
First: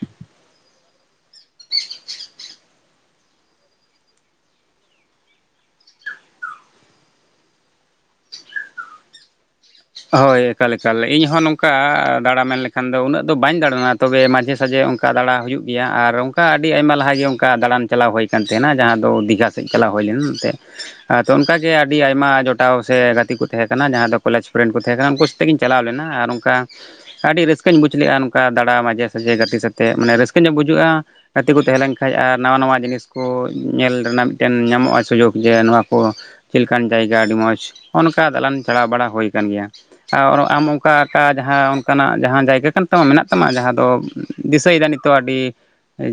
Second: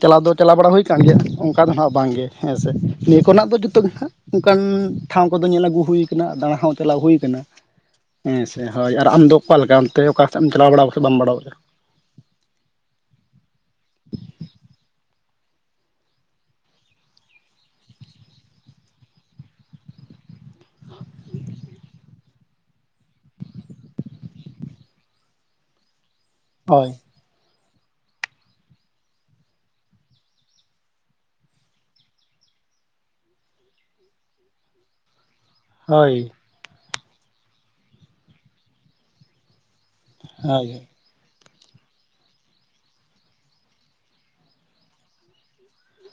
ᱪᱟᱞᱟᱣ ᱫᱚ ᱪᱟᱞᱟᱣ ᱵᱟᱲᱟ ᱦᱩᱭ ᱠᱟᱱ ᱜᱮᱭᱟ ᱚᱱᱠᱟ ᱫᱚ ᱦᱟᱜ ᱵᱟᱝᱜᱮ ᱦᱮᱸ ᱥᱮ ᱱᱤᱭᱟᱹ ᱠᱚᱨᱮᱱᱟᱜ ᱫᱚ ᱡᱩᱛᱚᱜᱮ ᱱᱟᱦᱟᱜ ᱚᱱᱠᱟᱱ ᱴᱷᱟᱸᱣ‌ ᱠᱚᱫᱚ ᱧᱮᱞ ᱟᱹᱜᱩ ᱦᱩᱭ ᱠᱟᱱᱟ ᱫᱟᱬᱟ ᱦᱚᱸ ᱪᱟᱞᱟᱣ ᱦᱩᱭ ᱠᱟᱱᱟ ᱦᱮᱸ ᱥᱮ ᱦᱳᱭ ᱟᱨ ᱟᱢᱫᱚ ᱚᱠᱟ ᱞᱮᱠᱟ ᱚᱱᱛᱮ ᱚᱠᱟ ᱥᱮᱫ ᱮᱢ ᱪᱟᱞᱟᱣ ᱵᱟᱲᱟᱣ ᱥᱮ ᱵᱟᱢ ᱵᱟᱲᱟᱣ ᱠᱟᱫᱟ ᱱᱟ ᱠᱟ ᱟᱨ ᱫᱟᱬᱟ ᱢᱮᱱ ᱞᱮᱠᱷᱟᱱ ᱫᱚ ᱩᱱᱟᱹᱜ ᱫᱚ ᱵᱟᱹᱧ ᱫᱟᱬᱟᱱᱟ ᱛᱚᱵᱮ ᱢᱟᱡᱷᱮ ᱥᱟᱡᱷᱮ ᱚᱱᱠᱟ ᱫᱟᱬᱟ ᱦᱩᱭᱩᱜ ᱜᱮᱭᱟ ᱟᱨ ᱚᱱᱠᱟ ᱟᱹᱰᱤ ᱟᱭᱢᱟ ᱞᱟᱦᱟᱮ ᱚᱱᱠᱟ ᱫᱟᱬᱟᱱ ᱪᱟᱞᱟᱣ ᱦᱩᱭ ᱟᱠᱟᱱ ᱛᱟᱦᱮᱱᱟ ᱡᱟᱦᱟᱸ ᱫᱚ ᱫᱤᱜᱷᱟ ᱥᱮᱫ ᱪᱟᱞᱟᱣ ᱦᱩᱭ ᱞᱮᱱ ᱛᱮᱫ ᱛᱚ ᱚᱱᱠᱟᱜᱮ ᱟᱹᱰᱤ ᱟᱭᱢᱟ ᱡᱚᱴᱟᱣ ᱥᱮ ᱜᱟᱛᱮ ᱠᱚ ᱛᱟᱦᱮᱸᱠᱟᱱᱟ ᱡᱟᱦᱟᱸ ᱫᱚ ᱠᱚᱞᱮᱡᱽ ᱠᱚ ᱨᱮᱱ ᱠᱚ ᱛᱟᱦᱮᱸ ᱠᱟᱱᱟ ᱩᱱᱠᱩ ᱥᱟᱛᱮᱜᱤᱧ ᱪᱟᱞᱟᱣ ᱞᱮᱱᱟ ᱟᱨ ᱚᱱᱠᱟ ᱦᱳᱭ ᱟᱹᱰᱤ ᱨᱟᱹᱥᱠᱟᱹᱧ ᱵᱩᱡᱽ ᱞᱮᱜᱼᱟ ᱱᱚᱝᱠᱟ ᱫᱟᱬᱟ ᱢᱟᱡᱷᱮ ᱥᱟᱡᱷᱮ ᱜᱟᱛᱮ ᱥᱟᱛᱮᱫ ᱢᱟᱱᱮ ᱨᱟᱹᱥᱠᱟᱹ ᱧᱚᱜ ᱵᱩᱡᱟᱹᱜᱼᱟ ᱜᱟᱛᱮ ᱠᱚ ᱛᱟᱦᱮᱸ ᱞᱮᱱᱠᱷᱟᱡ ᱟᱨ ᱱᱟᱣᱟ ᱱᱟᱣᱟ ᱡᱤᱱᱤᱥ ᱠᱚ ᱧᱮᱞ ᱨᱮᱱᱟᱜ ᱢᱤᱫᱴᱮᱱ ᱧᱟᱢᱚᱜᱼᱟ ᱥᱩᱡᱳᱜᱽ ᱡᱮ ᱱᱚᱣᱟ ᱠᱚ ᱦᱳᱭ ᱪᱮᱫ ᱞᱮᱠᱟᱱ ᱡᱟᱭᱜᱟ ᱟᱹᱰᱤ ᱢᱚᱡᱽ ᱱᱚᱜ ᱱᱚᱝᱠᱟ ᱫᱟᱞᱟᱱ ᱪᱟᱞᱟᱣ ᱵᱟᱲᱟ ᱦᱩᱭ ᱟᱠᱟᱱ ᱜᱮᱭᱟ ᱟ ᱚᱨᱚᱜ ᱟᱢ ᱦᱳᱭ ᱚᱱᱠᱟ ᱠᱟ ᱡᱟᱦᱟᱸ ᱚᱱᱠᱟᱱᱟᱜ ᱡᱟᱦᱟᱸ ᱡᱟᱭᱜᱟ ᱠᱟᱱ ᱛᱟᱢᱟ ᱢᱮᱱᱟᱜ ᱛᱟᱢᱟ ᱡᱟᱦᱟᱸ ᱫᱚ ᱫᱤᱥᱟᱹᱭᱮᱫᱟ ᱱᱤᱛᱚᱜ ᱟᱹᱰᱤ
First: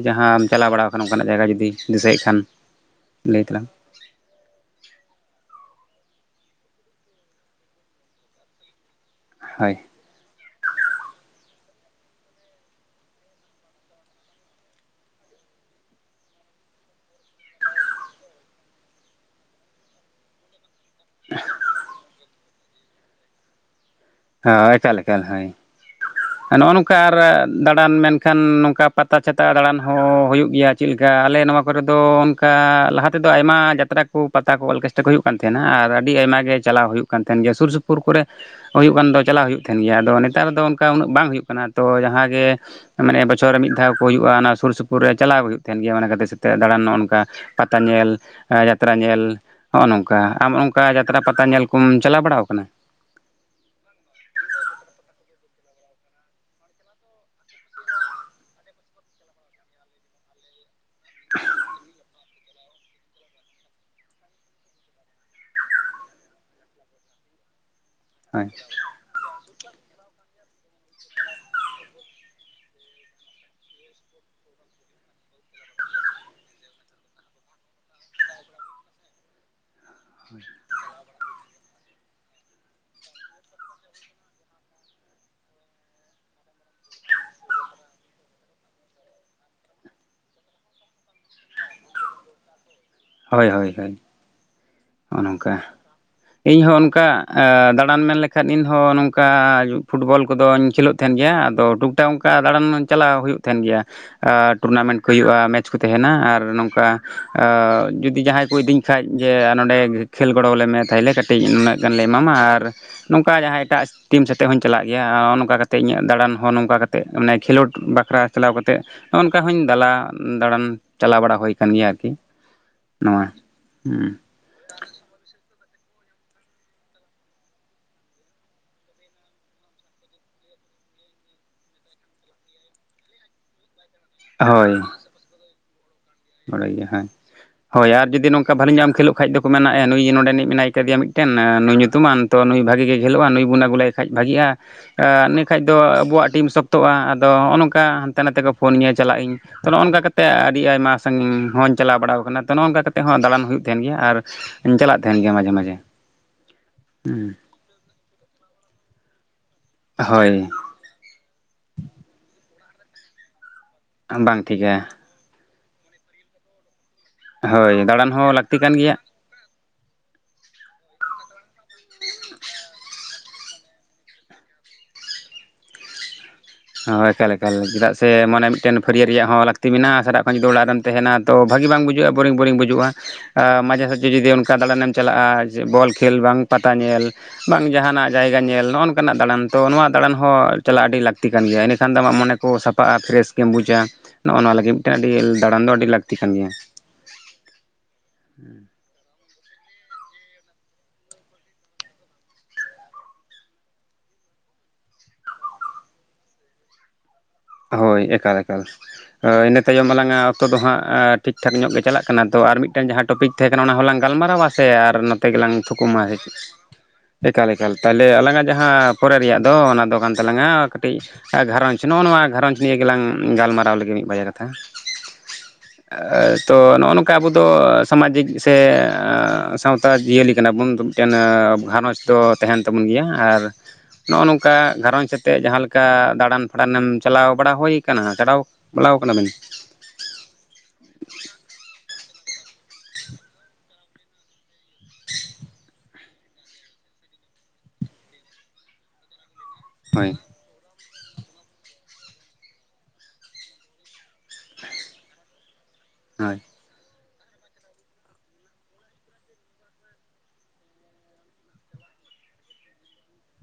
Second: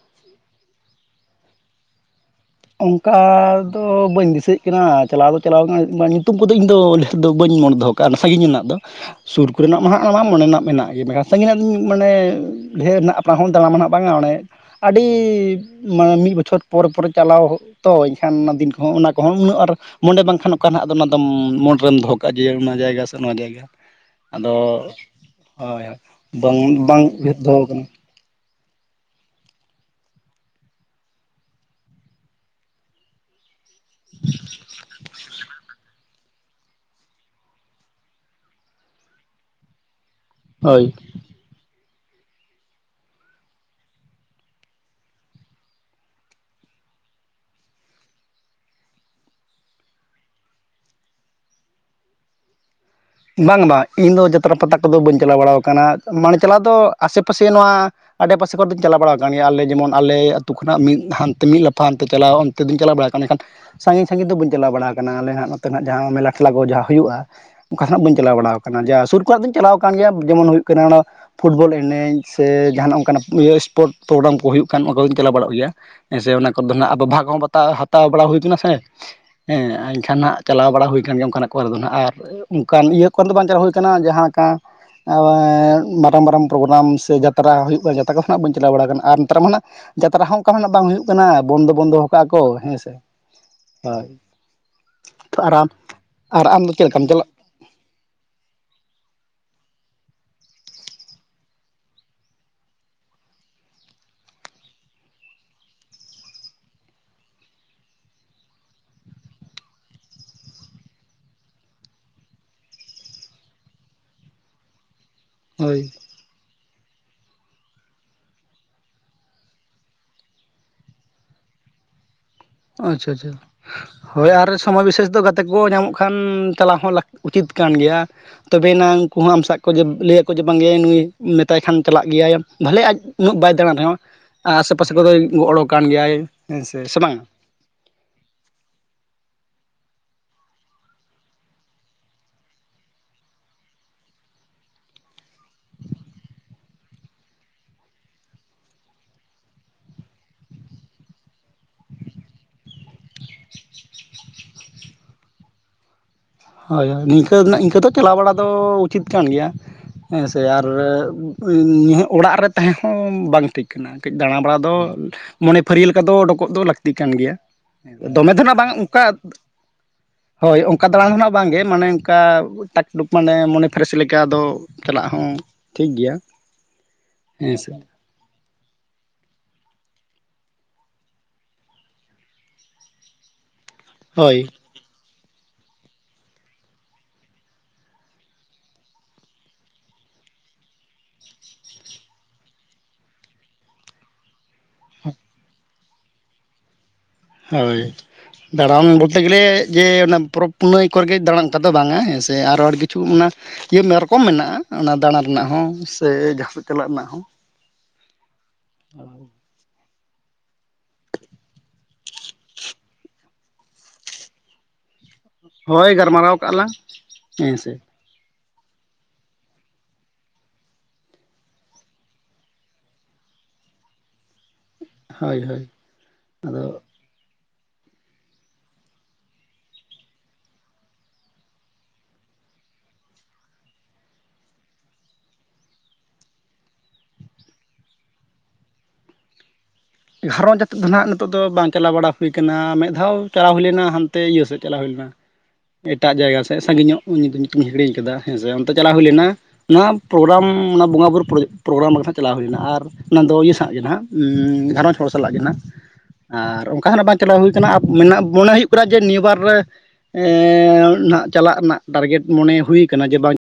ᱡᱟᱦᱟᱸᱢ ᱪᱟᱞᱟᱣ ᱵᱟᱲᱟᱣ ᱠᱟᱱᱟ ᱚᱱᱠᱟᱱᱟᱜ ᱡᱟᱭᱜᱟ ᱡᱩᱫᱤ ᱫᱤᱥᱟᱹᱭᱮᱫ ᱠᱷᱟᱱ ᱚᱱᱠᱟ ᱞᱟᱹᱭ ᱛᱟᱞᱟᱝ ᱫᱚᱧ ᱵᱟᱹᱧ ᱫᱤᱥᱟᱹᱭᱮᱫ ᱠᱟᱱᱟ ᱪᱟᱞᱟᱣ ᱫᱚ ᱪᱟᱞᱟᱣ ᱠᱟᱱᱟ ᱧᱩᱛᱩᱢ ᱠᱚᱫᱚ ᱤᱧᱫᱚ ᱫᱚ ᱵᱟᱹᱧ ᱢᱚᱱᱮ ᱫᱚᱦᱚ ᱠᱟᱜᱼᱟ ᱥᱟᱺᱜᱤᱧ ᱨᱮᱱᱟᱜ ᱫᱚ ᱥᱩᱨ ᱦᱳᱭ ᱠᱚᱨᱮᱱᱟᱜ ᱢᱟ ᱦᱟᱜ ᱢᱟ ᱢᱚᱱᱮᱱᱟᱜ ᱢᱮᱱᱟᱜ ᱜᱮ ᱢᱮᱱᱠᱷᱟᱱ ᱥᱟᱺᱤᱧᱱᱟᱜᱧ ᱢᱟᱱᱮ ᱰᱷᱮᱨ ᱱᱟᱜ ᱟᱯᱱᱟᱨ ᱦᱚᱸ ᱫᱟᱬᱟᱢᱟ ᱱᱟᱦᱟᱜ ᱵᱟᱝᱟ ᱚᱱᱮ ᱟᱹᱰᱤ ᱢᱟᱱᱮ ᱢᱤᱫ ᱵᱚᱪᱷᱚᱨ ᱯᱚᱨᱮ ᱯᱚᱨᱮ ᱪᱟᱞᱟᱣ ᱛᱚ ᱮᱱᱠᱷᱟᱱ ᱚᱱᱟ ᱫᱤᱱ ᱠᱚᱦᱚᱸ ᱚᱱᱟ ᱠᱚᱦᱚᱸ ᱩᱱᱟᱹᱜ ᱟᱨ ᱢᱚᱱᱮ ᱵᱟᱝᱠᱷᱟᱱ ᱚᱱᱠᱟᱱᱟᱜ ᱦᱟᱱᱟᱜ ᱫᱚ ᱚᱱᱟ ᱫᱚ ᱢᱩᱴ ᱨᱮᱢ ᱫᱚᱦᱚ ᱠᱟᱜᱼᱟ ᱡᱮ ᱚᱱᱟ ᱡᱟᱭᱜᱟ ᱥᱮ ᱚᱱᱟ ᱡᱟᱭᱜᱟ ᱟᱫᱚ ᱦᱳᱭ ᱮᱠᱟᱞ ᱮᱠᱟᱞ ᱦᱳᱭ ᱦᱳᱭ ᱵᱟᱝ ᱱᱚᱜᱼᱚ ᱱᱚᱝᱠᱟ ᱵᱟᱝ ᱟᱨ ᱩᱭᱦᱟᱹᱨ ᱫᱚᱦᱚ ᱠᱟᱱᱟ ᱫᱟᱬᱟᱱ ᱢᱮᱱ ᱮᱠᱷᱟᱱ ᱱᱚᱝᱠᱟ ᱯᱟᱛᱟ ᱪᱷᱟᱛᱟ ᱫᱟᱬᱟᱱ ᱦᱚᱸ ᱦᱩᱭᱩᱜ ᱜᱮᱭᱟ ᱪᱮᱫ ᱞᱮᱠᱟ ᱟᱞᱮ ᱱᱚᱣᱟ ᱠᱚᱨᱮ ᱫᱚ ᱚᱱᱠᱟ ᱞᱟᱦᱟ ᱛᱮᱫᱚ ᱟᱭᱢᱟ ᱡᱟ ᱛᱲᱟ ᱠᱚ ᱯᱟᱛᱟ ᱠᱚ ᱚᱨᱠᱮᱥᱴᱟᱨ ᱠᱚ ᱦᱩᱭᱩᱜ ᱠᱟᱱ ᱛᱟᱦᱮᱱᱟ ᱟᱨ ᱟᱹᱰᱤ ᱟᱭᱢᱟ ᱜᱮ ᱪᱟᱞᱟᱣ ᱦᱩᱭᱩᱜ ᱠᱟᱱ ᱛᱟᱦᱮᱱ ᱜᱮᱭᱟ ᱥᱩᱨ ᱥᱩᱯᱩᱨ ᱠᱚᱨᱮ ᱦᱩᱭᱩᱜ ᱠᱟᱱ ᱫᱚ ᱪᱟᱞᱟᱣ ᱦᱩᱭᱩᱜ ᱛᱟᱦᱮᱱ ᱜᱮᱭᱟ ᱟᱫᱚ ᱱᱮᱛᱟᱨ ᱫᱚ ᱦᱳᱭ ᱚᱱᱠᱟ ᱩᱱᱟᱹᱜ ᱵᱟᱝ ᱦᱩᱭᱩᱜ ᱠᱟᱱᱟ ᱛᱚ ᱡᱟᱦᱟᱸᱜ ᱜᱮ ᱢᱟᱱᱮ ᱵᱚᱪᱷᱚᱨ ᱢᱤᱫ ᱫᱷᱟᱣ ᱠᱚ ᱦᱩᱭᱩᱜᱼᱟ ᱚᱱᱟ ᱥᱩᱨ ᱥᱩᱯᱩᱨ ᱨᱮ ᱪᱟᱞᱟᱣ ᱦᱩᱭᱩᱜ ᱛᱟᱦᱮᱱ ᱜᱮᱭᱟ ᱚᱱᱟ ᱜᱟᱛᱮ ᱥᱟᱛᱮ ᱫᱟᱬᱟᱱ ᱱᱚᱜ ᱱᱚᱝᱠᱟ ᱯᱟᱛᱟ ᱧᱮᱞ ᱡᱟᱛᱨᱟ ᱧᱮᱞ ᱱᱚᱜᱼᱚ ᱱᱚᱝᱠᱟ ᱟᱢ ᱚᱝᱠᱟ ᱡᱟᱛᱨᱟ ᱯᱟᱛᱟ ᱧᱮᱞ ᱠᱚᱢ ᱪᱟᱞᱟᱣ ᱵᱟᱲᱟ ᱠᱟᱱᱟ ᱵᱟᱝ ᱵᱟᱝ ᱤᱧ ᱫᱚ ᱡᱚᱛᱨᱟ ᱯᱟᱛᱟ ᱠᱚᱫᱚ ᱵᱟᱹᱧ ᱪᱟᱞᱟᱣ ᱵᱟᱲ ᱠᱟᱱᱟ ᱢᱟᱱᱮ ᱪᱟᱞᱟᱣ ᱫᱚ ᱟᱥᱮᱯᱟᱥᱮ ᱱᱚᱣᱟ ᱟᱰᱮᱯᱟᱥᱮ ᱠᱚᱨᱮ ᱫᱚᱧ ᱪᱟᱞᱟᱣ ᱵᱟᱲᱟ ᱠᱟᱱ ᱜᱮᱭᱟ ᱟᱞᱮ ᱡᱮᱢᱚᱱ ᱟᱞᱮ ᱟ ᱟᱹᱛᱩ ᱠᱷᱚᱱᱟᱜ ᱢᱤᱫ ᱦᱟᱱᱛᱮ ᱢᱤᱫ ᱞᱟᱯᱷᱟ ᱦᱟᱱᱛᱮ ᱪᱟᱞᱟᱣ ᱱᱮᱫᱩᱧ ᱪᱟᱞᱟᱣ ᱵᱟᱲᱟ ᱟᱠᱟᱱᱟ ᱮᱱᱠᱷᱟᱱ ᱥᱟᱺᱜᱤᱧ ᱥᱟᱺᱜᱤᱧ ᱵᱟᱹᱧᱟᱣ ᱵᱟᱲᱟ ᱟᱠᱟᱱᱟ ᱟᱞᱮ ᱦᱟᱜ ᱱᱚᱛᱮᱱᱟᱜ ᱡᱟᱦᱟᱸ ᱢᱮᱞᱟ ᱴᱮᱞᱟ ᱠᱚ ᱡᱟᱦᱟᱸ ᱦᱩᱭᱩᱜᱼᱟ ᱚᱠᱟ ᱦᱟᱸᱜ ᱠᱷᱚᱱᱟᱜ ᱵᱟᱹᱧ ᱪᱟᱞᱟᱣ ᱦᱳᱭ ᱵᱟᱲᱟᱟᱣ ᱟᱠᱟᱱᱟ ᱡᱮ ᱥᱩᱨ ᱠᱷᱨᱮᱱᱟᱜ ᱫᱚᱧ ᱪᱟᱞᱟᱣ ᱟᱠᱟᱱ ᱜᱮᱭᱟ ᱡᱮᱢᱚᱱ ᱦᱩᱭᱩᱜ ᱠᱟᱱᱟ ᱚᱱᱟ ᱯᱷᱩᱴᱵᱚᱞ ᱮᱱᱮᱡ ᱥᱮ ᱡᱟᱦᱟᱱᱟᱜ ᱚᱱᱠᱟᱱᱟᱜ ᱤᱭᱟᱹ ᱥᱯᱳᱨᱴ ᱯᱨᱳᱜᱨᱟᱢ ᱠᱚ ᱦᱩᱭᱩᱜ ᱠᱟᱱ ᱚᱱᱟ ᱠᱚᱧ ᱪᱟᱞᱟᱣ ᱵᱟᱲᱟᱜ ᱜᱮᱭᱟ ᱦᱮᱸ ᱥᱮ ᱚᱱᱟ ᱠᱚᱫᱚ ᱦᱱᱟᱜ ᱟᱵᱚ ᱵᱷᱟᱜᱽ ᱦᱟᱛᱟᱣ ᱵᱟᱲᱟ ᱦᱩᱭᱵᱚᱱᱟ ᱥᱮ ᱦᱮᱸ ᱮᱱᱠᱷᱟᱱ ᱦᱟᱸᱜ ᱪᱟᱞᱟᱣ ᱵᱟᱲᱟ ᱦᱩᱭ ᱠᱟᱱᱟᱱ ᱜᱮᱭᱟ ᱚᱱᱠᱟᱱᱟᱜ ᱠᱚᱨᱮ ᱫᱚ ᱦᱟᱸᱜ ᱟᱨ ᱚᱱᱠᱟᱱ ᱤᱭᱟᱹ ᱠᱚᱨᱮ ᱫᱚ ᱵᱟᱝ ᱪᱟᱞᱟᱣ ᱦᱩᱭ ᱠᱟᱱᱟ ᱡᱟᱦᱟᱸᱠᱟ ᱟᱦᱮᱸᱫ ᱢᱟᱨᱟᱝ ᱢᱟᱨᱟᱝ ᱯᱨᱳᱜᱨᱟᱢ ᱥᱮ ᱡᱟᱛᱨᱟ ᱦᱩᱭᱩᱜ ᱠᱟᱱᱟ ᱡᱟᱛᱨᱟ ᱠᱚ ᱠᱚ ᱱᱟᱦᱟᱸᱜ ᱵᱟᱹᱧ ᱪᱟᱞᱟᱣ ᱵᱟᱲᱟ ᱠᱟᱱᱟ ᱟᱨ ᱱᱮᱛᱟᱨ ᱢᱟ ᱱᱟᱜ ᱡᱟᱛᱨᱟ ᱦᱚᱸ ᱚᱱᱠᱟᱱᱟᱜ ᱵᱟᱝ ᱦᱩᱭᱩᱜ ᱠᱟᱱᱟ ᱵᱚᱱᱫᱚ ᱵᱚᱱᱫᱚ ᱠᱟᱜ ᱠᱚ ᱦᱮᱸ ᱥᱮ ᱦᱳᱭ ᱦᱳᱭ ᱦᱳᱭ ᱚᱱᱚ ᱟᱨ ᱚᱝᱠᱟ ᱟᱢ ᱟᱨ ᱤᱧ ᱟᱢ ᱫᱚ ᱦᱚᱸ ᱪᱮᱫ ᱞᱮᱠᱟᱢ ᱚᱱᱠᱟ ᱪᱟᱞᱟᱜ ᱟᱸ ᱫᱟᱬᱟᱱ ᱢᱮᱱ ᱞᱮᱠᱷᱟᱱ ᱤᱧᱦᱚᱸ ᱱᱚᱝᱠᱟ ᱯᱷᱩᱴᱵᱚᱞ ᱠᱚᱫᱚᱧ ᱠᱷᱮᱞᱳᱜ ᱛᱟᱦᱮᱱ ᱜᱮᱭᱟ ᱟᱫᱚ ᱴᱩᱵ ᱚᱱᱠᱟ ᱫᱟᱬᱟᱱ ᱪᱟᱞᱟᱣ ᱦᱩᱭᱩᱜ ᱛᱟᱦᱮᱱ ᱜᱮᱭᱟ ᱟᱨ ᱴᱩᱨᱱᱟᱢᱮᱱᱴ ᱠᱚ ᱦᱩᱭᱩᱜᱼᱟ ᱢᱮᱪ ᱠᱚ ᱛᱟᱦᱮᱱᱟ ᱟᱨ ᱱᱚᱝᱠᱟ ᱟᱹᱻ ᱡᱩᱫᱤ ᱡᱟᱦᱟᱸᱭ ᱠᱚ ᱤᱫᱤᱧ ᱠᱷᱟᱡ ᱡᱮ ᱟᱨ ᱱᱚᱸᱰᱮ ᱠᱷᱮᱞ ᱜᱚᱲᱚ ᱟᱞᱮᱢᱮ ᱛᱟᱦᱚᱞᱮ ᱠᱟᱹᱴᱤᱡ ᱱᱩᱱᱟᱹᱜ ᱜᱟᱱᱞᱮ ᱮᱢᱟᱢᱟ ᱟᱨ ᱱᱚᱝᱠᱟ ᱡᱟᱦᱟᱸ ᱮᱴᱟᱜ ᱴᱤᱢ ᱥᱟᱛᱮᱜ ᱦᱚᱧ ᱪᱟᱞᱟᱜ ᱜᱮᱭᱟ ᱱᱚᱜ ᱱᱚᱝᱠᱟ ᱠᱟ ᱦᱳᱭ ᱠᱟᱛᱮᱜ ᱤᱧᱟᱹᱜ ᱫᱟᱬᱟᱱ ᱦᱚᱸ ᱱᱚᱝᱠᱟ ᱠᱟᱛᱮ ᱛᱮᱜ ᱢᱟᱱᱮ ᱠᱷᱮᱞᱳᱰ ᱵᱟᱠᱷᱨᱟ ᱪᱟᱞᱟᱣ ᱠᱟᱛᱮᱫ ᱱᱚᱜ ᱱᱚᱝᱠᱟ ᱦᱚᱧ ᱫᱟᱞᱟ ᱫᱟᱬᱟᱱ ᱪᱟᱞᱟᱣ ᱵᱟᱲᱟ ᱦᱩᱭ ᱟᱠᱟᱱ ᱜᱮᱭᱟ ᱟ. ᱨᱠᱤ ᱟᱪᱪᱷᱟ ᱟᱪᱪᱷᱟ ᱦᱳᱭ ᱟᱨ ᱥᱚᱢᱚᱭ ᱵᱤᱥᱮᱥ ᱫᱚ ᱜᱟᱛᱮ ᱠᱚ ᱧᱟᱢᱚᱜ ᱠᱷᱟᱱ ᱪᱟᱞᱟᱣ ᱦᱚᱸ ᱞᱟᱠ ᱩᱪᱤᱛ ᱠᱟᱱ ᱜᱮᱭᱟ ᱛᱚᱵᱮ ᱭᱟᱱᱟᱝ ᱩᱱᱠᱩ ᱦᱚᱸ ᱟᱢ ᱥᱟᱵ ᱠᱚ ᱡᱮ ᱞᱟᱹᱭᱟᱠᱚ ᱡᱮ ᱵᱟᱝᱭᱟ ᱱᱩᱭ ᱢᱮᱛᱟᱭ ᱠᱷᱟᱱ ᱪᱟᱞᱟᱜ ᱜᱮᱭᱟᱭᱮ ᱵᱷᱟᱞᱮ ᱟᱡ ᱩᱱᱟᱹᱜ ᱵᱟᱭ ᱫᱟᱬᱟᱱ ᱨᱮᱦᱚᱸ ᱦᱳᱭ ᱟᱥᱮ ᱯᱟᱥᱮ ᱠᱚᱫᱚᱭ ᱜᱚᱲᱚ ᱠᱟᱱ ᱜᱮᱭᱟᱭ ᱵᱟᱲᱟᱭ ᱥᱮ ᱜᱮᱭᱟ ᱥᱮ ᱦᱮᱸ ᱵᱟᱝ ᱦᱳᱭ ᱟᱨ ᱡᱩᱫᱤ ᱱᱚᱝᱠᱟ ᱵᱷᱟᱞᱤ ᱧᱚᱜ-ᱮᱢ ᱠᱷᱮᱞᱳᱜ ᱠᱷᱟᱡ ᱫᱚ ᱠᱚ ᱢᱮᱱᱟᱼᱟ ᱱᱩᱭ ᱱᱚᱰᱮᱱᱤᱡ ᱢᱮᱱᱟᱭ ᱠᱟᱫᱮᱭᱟ ᱢᱤᱫᱴᱮᱱ ᱱᱩᱭ ᱧᱩᱛᱩᱢᱟᱱ ᱛᱚ ᱱᱩᱭ ᱵᱷᱟᱜᱮ ᱜᱮ ᱠᱷᱮᱞᱚᱜᱼᱟ ᱱᱩᱭ ᱵᱚᱱ ᱟᱹᱜᱩ ᱞᱮᱭ ᱠᱷᱟᱡ ᱵᱷᱟᱹᱜᱤᱜᱼᱟ ᱤᱱᱟᱹ ᱠᱷᱟᱡ ᱫᱚ ᱟᱵᱚᱣᱟᱜ ᱴᱤᱢ ᱥᱚᱠᱛᱚᱜᱼᱟ ᱟᱫᱚ ᱦᱚᱸᱜᱼᱚ ᱱᱚᱝᱠᱟ ᱦᱟᱱᱛᱮ ᱱᱟᱛᱮ ᱠᱚ ᱯᱷᱳᱱᱤᱧᱟᱹ ᱪᱟᱞᱟᱜ ᱤᱧ ᱛᱚ ᱱᱚᱜᱼᱚᱱᱠᱟ ᱠᱟᱛᱮ ᱟᱹᱰᱤ ᱟᱭᱢᱟ ᱥᱟᱺᱜᱤᱧ ᱦᱚᱧ ᱪᱟᱞᱟᱣ ᱵᱟᱲᱟ ᱠᱟᱱᱟ ᱛᱚ ᱱᱚᱜ-ᱚᱝᱠᱟ ᱠᱟᱛᱮᱫ ᱦᱚᱸ ᱫᱟᱬᱟᱱ ᱦᱩᱭᱩᱜ ᱛᱟᱦᱮᱱ ᱜᱮᱭᱟ ᱟᱨ ᱤᱧ ᱪᱟᱞᱟᱜ ᱛᱟᱦᱮᱱ ᱜᱮᱭᱟ ᱢᱟᱡᱷᱮ ᱢᱟᱡᱷᱮ᱾ ᱦᱳᱭ ᱦᱳᱭ ᱱᱤᱝᱠᱟᱹ ᱤᱝᱠᱟᱹ ᱫᱚ ᱪᱟᱞᱟᱣ ᱵᱟᱲᱟ ᱫᱚ ᱩᱪᱤᱛ ᱠᱟᱱ ᱜᱮᱭᱟ ᱦᱮᱸ ᱦᱳᱭ ᱥᱮ ᱟᱨ ᱟᱹ [unintelligible] ᱚᱲᱟᱜ ᱨᱮ ᱛᱟᱦᱮᱸ ᱦᱚᱸ ᱵᱟᱝ ᱴᱷᱤᱠ ᱠᱟᱱᱟ ᱠᱟᱹᱡ ᱵᱟᱝ ᱫᱟᱬᱟᱵᱟᱲᱟ ᱫᱚ ᱴᱷᱤᱠᱟ ᱢᱚᱱᱮ ᱯᱷᱟᱹᱨᱭᱟᱹ ᱞᱮᱠᱟ ᱫᱚ ᱚᱰᱚᱠᱚᱜ ᱫᱚ ᱞᱟᱹᱠᱛᱤ ᱠᱟᱱ ᱜᱮᱭᱟ, ᱦᱳᱭ ᱫᱟᱬᱟᱱ ᱫᱚᱢᱮ ᱦᱚᱸ ᱫᱚ ᱞᱟᱹᱠᱛᱤ ᱱᱷᱟᱜ ᱵᱟᱝ ᱠᱟᱱ ᱜᱮᱭᱟ ᱚᱱᱠᱟ ᱦᱳᱭ ᱚᱱᱠᱟ ᱫᱟᱬᱟᱱ ᱫᱚ ᱱᱟᱜ ᱵᱟᱝᱜᱮ ᱢᱟᱱᱮ ᱚᱱᱠᱟ ᱳᱭ ᱴᱟᱠᱴᱩᱠ ᱢᱟᱱᱮ ᱢᱚᱱᱮ ᱯᱷᱨᱮᱥ ᱞᱮᱠᱟ ᱫᱚ ᱪᱟᱞᱟᱜ ᱦᱚᱸ ᱴᱷᱤᱠ ᱜᱮᱭᱟ᱾ ᱦᱳᱭ ᱮᱠᱟᱞ ᱮᱠᱟᱞ ᱪᱮᱫᱟᱜ ᱥᱮ ᱥᱮ ᱢᱚᱱᱮ ᱢᱤᱫᱴᱮᱱ ᱯᱷᱟᱹᱨᱭᱟᱹ ᱨᱮᱭᱟᱜ ᱦᱚᱸ ᱞᱟᱹᱠᱛᱤ ᱢᱮᱱᱟᱜᱼᱟ ᱥᱮ ᱥᱟᱨᱟᱜ ᱠᱷᱚᱱ ᱡᱩᱫᱤ ᱚᱲᱟᱜ ᱨᱮᱢ ᱛᱟᱦᱮᱱᱟ ᱛᱚ ᱵᱷᱟᱹᱜᱤ ᱵᱟᱝ ᱵᱩᱡᱩᱜᱼᱟ ᱵᱳᱨᱤᱝ ᱵᱳᱨᱤᱝ ᱵᱩᱡᱩᱜᱼᱟ ᱟ ᱢᱟᱡᱷᱮ ᱥᱟᱡᱷᱮ ᱡᱩᱫᱤ ᱦᱳᱭ ᱚᱱᱠᱟ ᱫᱟᱬᱟᱱᱮᱢ ᱪᱟᱞᱟᱜᱼᱟ, ᱡᱮ ᱵᱚᱞ ᱠᱷᱮᱞ ᱵᱟᱝ ᱯᱟᱛᱟ ᱧᱮᱞ ᱵᱟᱝ ᱡᱟᱦᱟᱱᱟᱜ ᱡᱟᱭᱜᱟ ᱧᱮᱞ ᱱᱚᱜᱼᱚᱱᱠᱟᱱᱟᱜ ᱫᱟᱬᱟᱱ ᱛᱚ, ᱱᱚᱣᱟ ᱫᱟᱬᱟᱱ ᱦᱚᱸ ᱪᱟᱞᱟᱜ ᱟᱹᱰᱤ ᱞᱟᱠᱛᱤ ᱠᱟᱱ ᱜᱮᱭᱟ ᱤᱱᱟᱹᱠᱷᱟᱱ ᱫᱚ ᱟᱢᱟᱜ ᱢᱚᱱᱮ ᱠᱚ ᱥᱟᱯᱷᱟᱜᱼᱟ ᱯᱷᱨᱮᱥ ᱜᱮᱢ ᱵᱩᱡᱟ᱾ ᱱᱚᱜᱼᱚ ᱱᱚᱣᱟ ᱞᱟᱹᱜᱤᱫ ᱢᱤᱫᱴᱮᱱ ᱟᱹᱰᱤ ᱫᱟᱬᱟᱱ ᱫᱚ ᱟᱹᱰᱤ ᱞᱟᱹᱠᱛᱤ ᱠᱟᱱ ᱜᱮᱭᱟ᱾ ᱦᱳᱭ ᱫᱟᱬᱟᱱ ᱵᱚᱞᱛᱮ ᱜᱮᱞᱮ ᱡᱮ ᱚᱱᱟ ᱯᱚᱨᱚᱵᱽ ᱯᱩᱱᱟᱹᱭ ᱠᱚᱨᱮᱜᱮ ᱫᱟᱬᱟᱱ ᱚᱱᱠᱟ ᱫᱚ ᱵᱟᱝᱟ ᱦᱮᱸ ᱥᱮ ᱟᱨᱚ ᱟᱹᱰᱤ ᱠᱤᱪᱷᱩ ᱚᱱᱟ ᱤᱭᱟᱹ ᱢᱮ ᱨᱮᱠᱚᱢ ᱢᱮᱱᱟᱜᱼᱟ ᱚᱱᱟ ᱫᱟᱬᱟ ᱨᱮᱱᱟᱜ ᱦᱚᱸ ᱥᱮ ᱡᱟᱦᱟᱸ ᱥᱮᱫ ᱪᱟᱞᱟᱜ ᱨᱮᱱᱟᱜ ᱦᱚᱸ᱾ ᱦᱳᱭ ᱮᱠᱟᱞ ᱮᱠᱟᱞ ᱤᱱᱟᱹ ᱛᱟᱭᱚᱢ ᱟᱞᱟᱝᱟᱜ ᱚᱠᱛᱚ ᱫᱚ ᱦᱟᱸᱜ ᱴᱷᱤᱠ ᱴᱷᱟᱠ ᱧᱚᱜ ᱜᱮ ᱪᱟᱞᱟᱜ ᱠᱟᱱᱟ ᱛᱚ ᱟᱨ ᱢᱤᱫᱴᱟᱝ ᱡᱟᱦᱟᱸ ᱴᱚᱯᱤᱠ ᱛᱟᱦᱮᱸ ᱠᱟᱱᱟ ᱚᱱᱟ ᱦᱚᱸᱞᱟᱝ ᱜᱟᱞᱢᱟᱨᱟᱣᱟ ᱥᱮ ᱟᱨ ᱱᱚᱛᱮ ᱜᱮᱞᱟᱝ ᱦᱳᱭ ᱛᱷᱩᱠᱟᱹᱢᱟ? ᱜᱟᱞᱢᱟᱨᱟᱣ ᱠᱟᱜᱼᱟ ᱞᱟᱝ ᱮᱠᱟᱞ ᱦᱮᱸ ᱥᱮ ᱮᱠᱟᱞ ᱞᱮ ᱟᱞᱟᱝᱟᱜ ᱡᱟᱦᱟᱸ ᱯᱚᱨᱮ ᱨᱮᱭᱟᱜ ᱫᱚ ᱚᱱᱟ ᱫᱚ ᱠᱟᱱ ᱛᱟᱞᱟᱝᱟ ᱠᱟᱹᱴᱤᱡ ᱜᱷᱟᱨᱚᱸᱡᱽ ᱱᱚᱜᱼᱚ ᱱᱚᱣᱟ ᱜᱷᱟᱨᱚᱸᱡᱽ ᱱᱤᱭᱮᱹ ᱜᱮᱞᱟᱝ ᱜᱟᱞᱢᱟᱨᱟᱣ ᱞᱮᱜᱮ ᱢᱤᱫ ᱵᱟᱨᱭᱟ ᱠᱟᱛᱷᱟ, ᱦᱳᱭ ᱦᱳᱭ ᱮᱸ ᱟᱫᱚ ᱛᱚ ᱱᱚᱜᱼᱚ ᱱᱚᱝᱠᱟ ᱟᱵᱚᱫᱚ ᱥᱟᱢᱟᱡᱤᱠ ᱥᱮ ᱥᱟᱶᱛᱟ ᱡᱤᱭᱟᱹᱞᱤ ᱠᱟᱱᱟᱵᱚᱱ ᱢᱤᱫᱴᱮᱱ ᱜᱷᱟᱨᱚᱸᱡᱽ ᱫᱚ ᱛᱟᱦᱮᱱ ᱛᱟᱵᱚᱱ ᱜᱮᱭᱟ ᱟᱨ ᱱᱚᱜᱼᱚ ᱱᱚᱝᱠᱟ ᱜᱷᱟᱨᱚᱸᱡᱽ ᱟᱛᱮᱫ ᱡᱟᱦᱟᱸ ᱞᱮᱠᱟ ᱫᱟᱬᱟᱱ ᱯᱷᱟᱲᱟᱱ ᱮᱢ ᱪᱟᱞᱟᱣ ᱵᱟᱲᱟ ᱦᱩᱭ ᱠᱟᱱᱟ ᱪᱟᱞᱟᱣ ᱵᱟᱲᱟ ᱠᱟᱱᱟᱵᱤᱱ? ᱜᱷᱟᱨᱚᱸᱡᱽ ᱟᱛᱮᱫ ᱫᱚ ᱱᱷᱟᱜ ᱱᱤᱛᱚᱜ ᱫᱚ ᱵᱟᱝ ᱪᱟᱞᱟᱣ ᱵᱟᱲᱟ ᱦᱩᱭ ᱠᱟᱱᱟ ᱢᱮᱫ ᱫᱷᱟᱣ ᱪᱟᱞᱟᱣ ᱦᱩᱭ ᱞᱮᱱᱟ ᱦᱟᱱᱛᱮ ᱤᱭᱟᱹ ᱥᱮᱫ ᱪᱟᱞᱟᱣ ᱦᱩᱭ ᱞᱮᱱᱟ ᱮᱴᱟᱜ ᱡᱟᱭᱜᱟ ᱥᱮᱫ ᱥᱟᱺᱜᱤᱧᱚᱜ ᱧᱩᱛᱩᱢ ᱤᱧ ᱦᱤᱲᱤᱧ ᱠᱟᱫᱟ ᱦᱮᱸᱥᱮ ᱚᱱᱛᱮ ᱪᱟᱞᱟᱣ ᱦᱩᱭ ᱞᱮᱱᱟ ᱱᱚᱣᱟ ᱦᱳᱭ ᱯᱨᱳᱜᱨᱟᱢ ᱚᱱᱟ ᱵᱚᱸᱜᱟ ᱵᱩᱨᱩ ᱯᱨᱳ ᱯᱨᱳᱜᱨᱟᱢ ᱨᱮᱦᱚᱸ ᱪᱟᱞᱟᱣ ᱦᱩᱭᱱᱟ ᱟᱨ ᱚᱱᱟ ᱫᱚ ᱤᱭᱟᱹ ᱥᱟᱸᱜ ᱜᱮ ᱱᱷᱟᱜ ᱩᱸᱻ ᱜᱷᱟᱨᱚᱸᱡᱽ ᱦᱚᱲ ᱥᱟᱞᱟᱜ ᱜᱮ ᱱᱷᱟᱜ ᱦᱳᱭ ᱟᱨ ᱚᱱᱠᱟ ᱦᱚᱱᱟᱜ ᱵᱟᱝ ᱪᱟᱞᱟᱣ ᱦᱩᱭ ᱠᱟᱱᱟ ᱟᱨ ᱢᱚᱱᱮ ᱦᱩᱭᱩᱜ ᱠᱟᱱᱟ ᱡᱮ ᱱᱤᱭᱟᱹᱵᱟᱨ ᱨᱮ ᱮᱸᱻ ᱱᱷᱟᱜ ᱪᱟᱞᱟᱜ ᱨᱮᱱᱟᱜ ᱴᱟᱨᱜᱮᱴ ᱢᱚᱱᱮ ᱦᱩᱭ ᱠᱟᱱᱟ ᱡᱮ ᱵᱟᱝ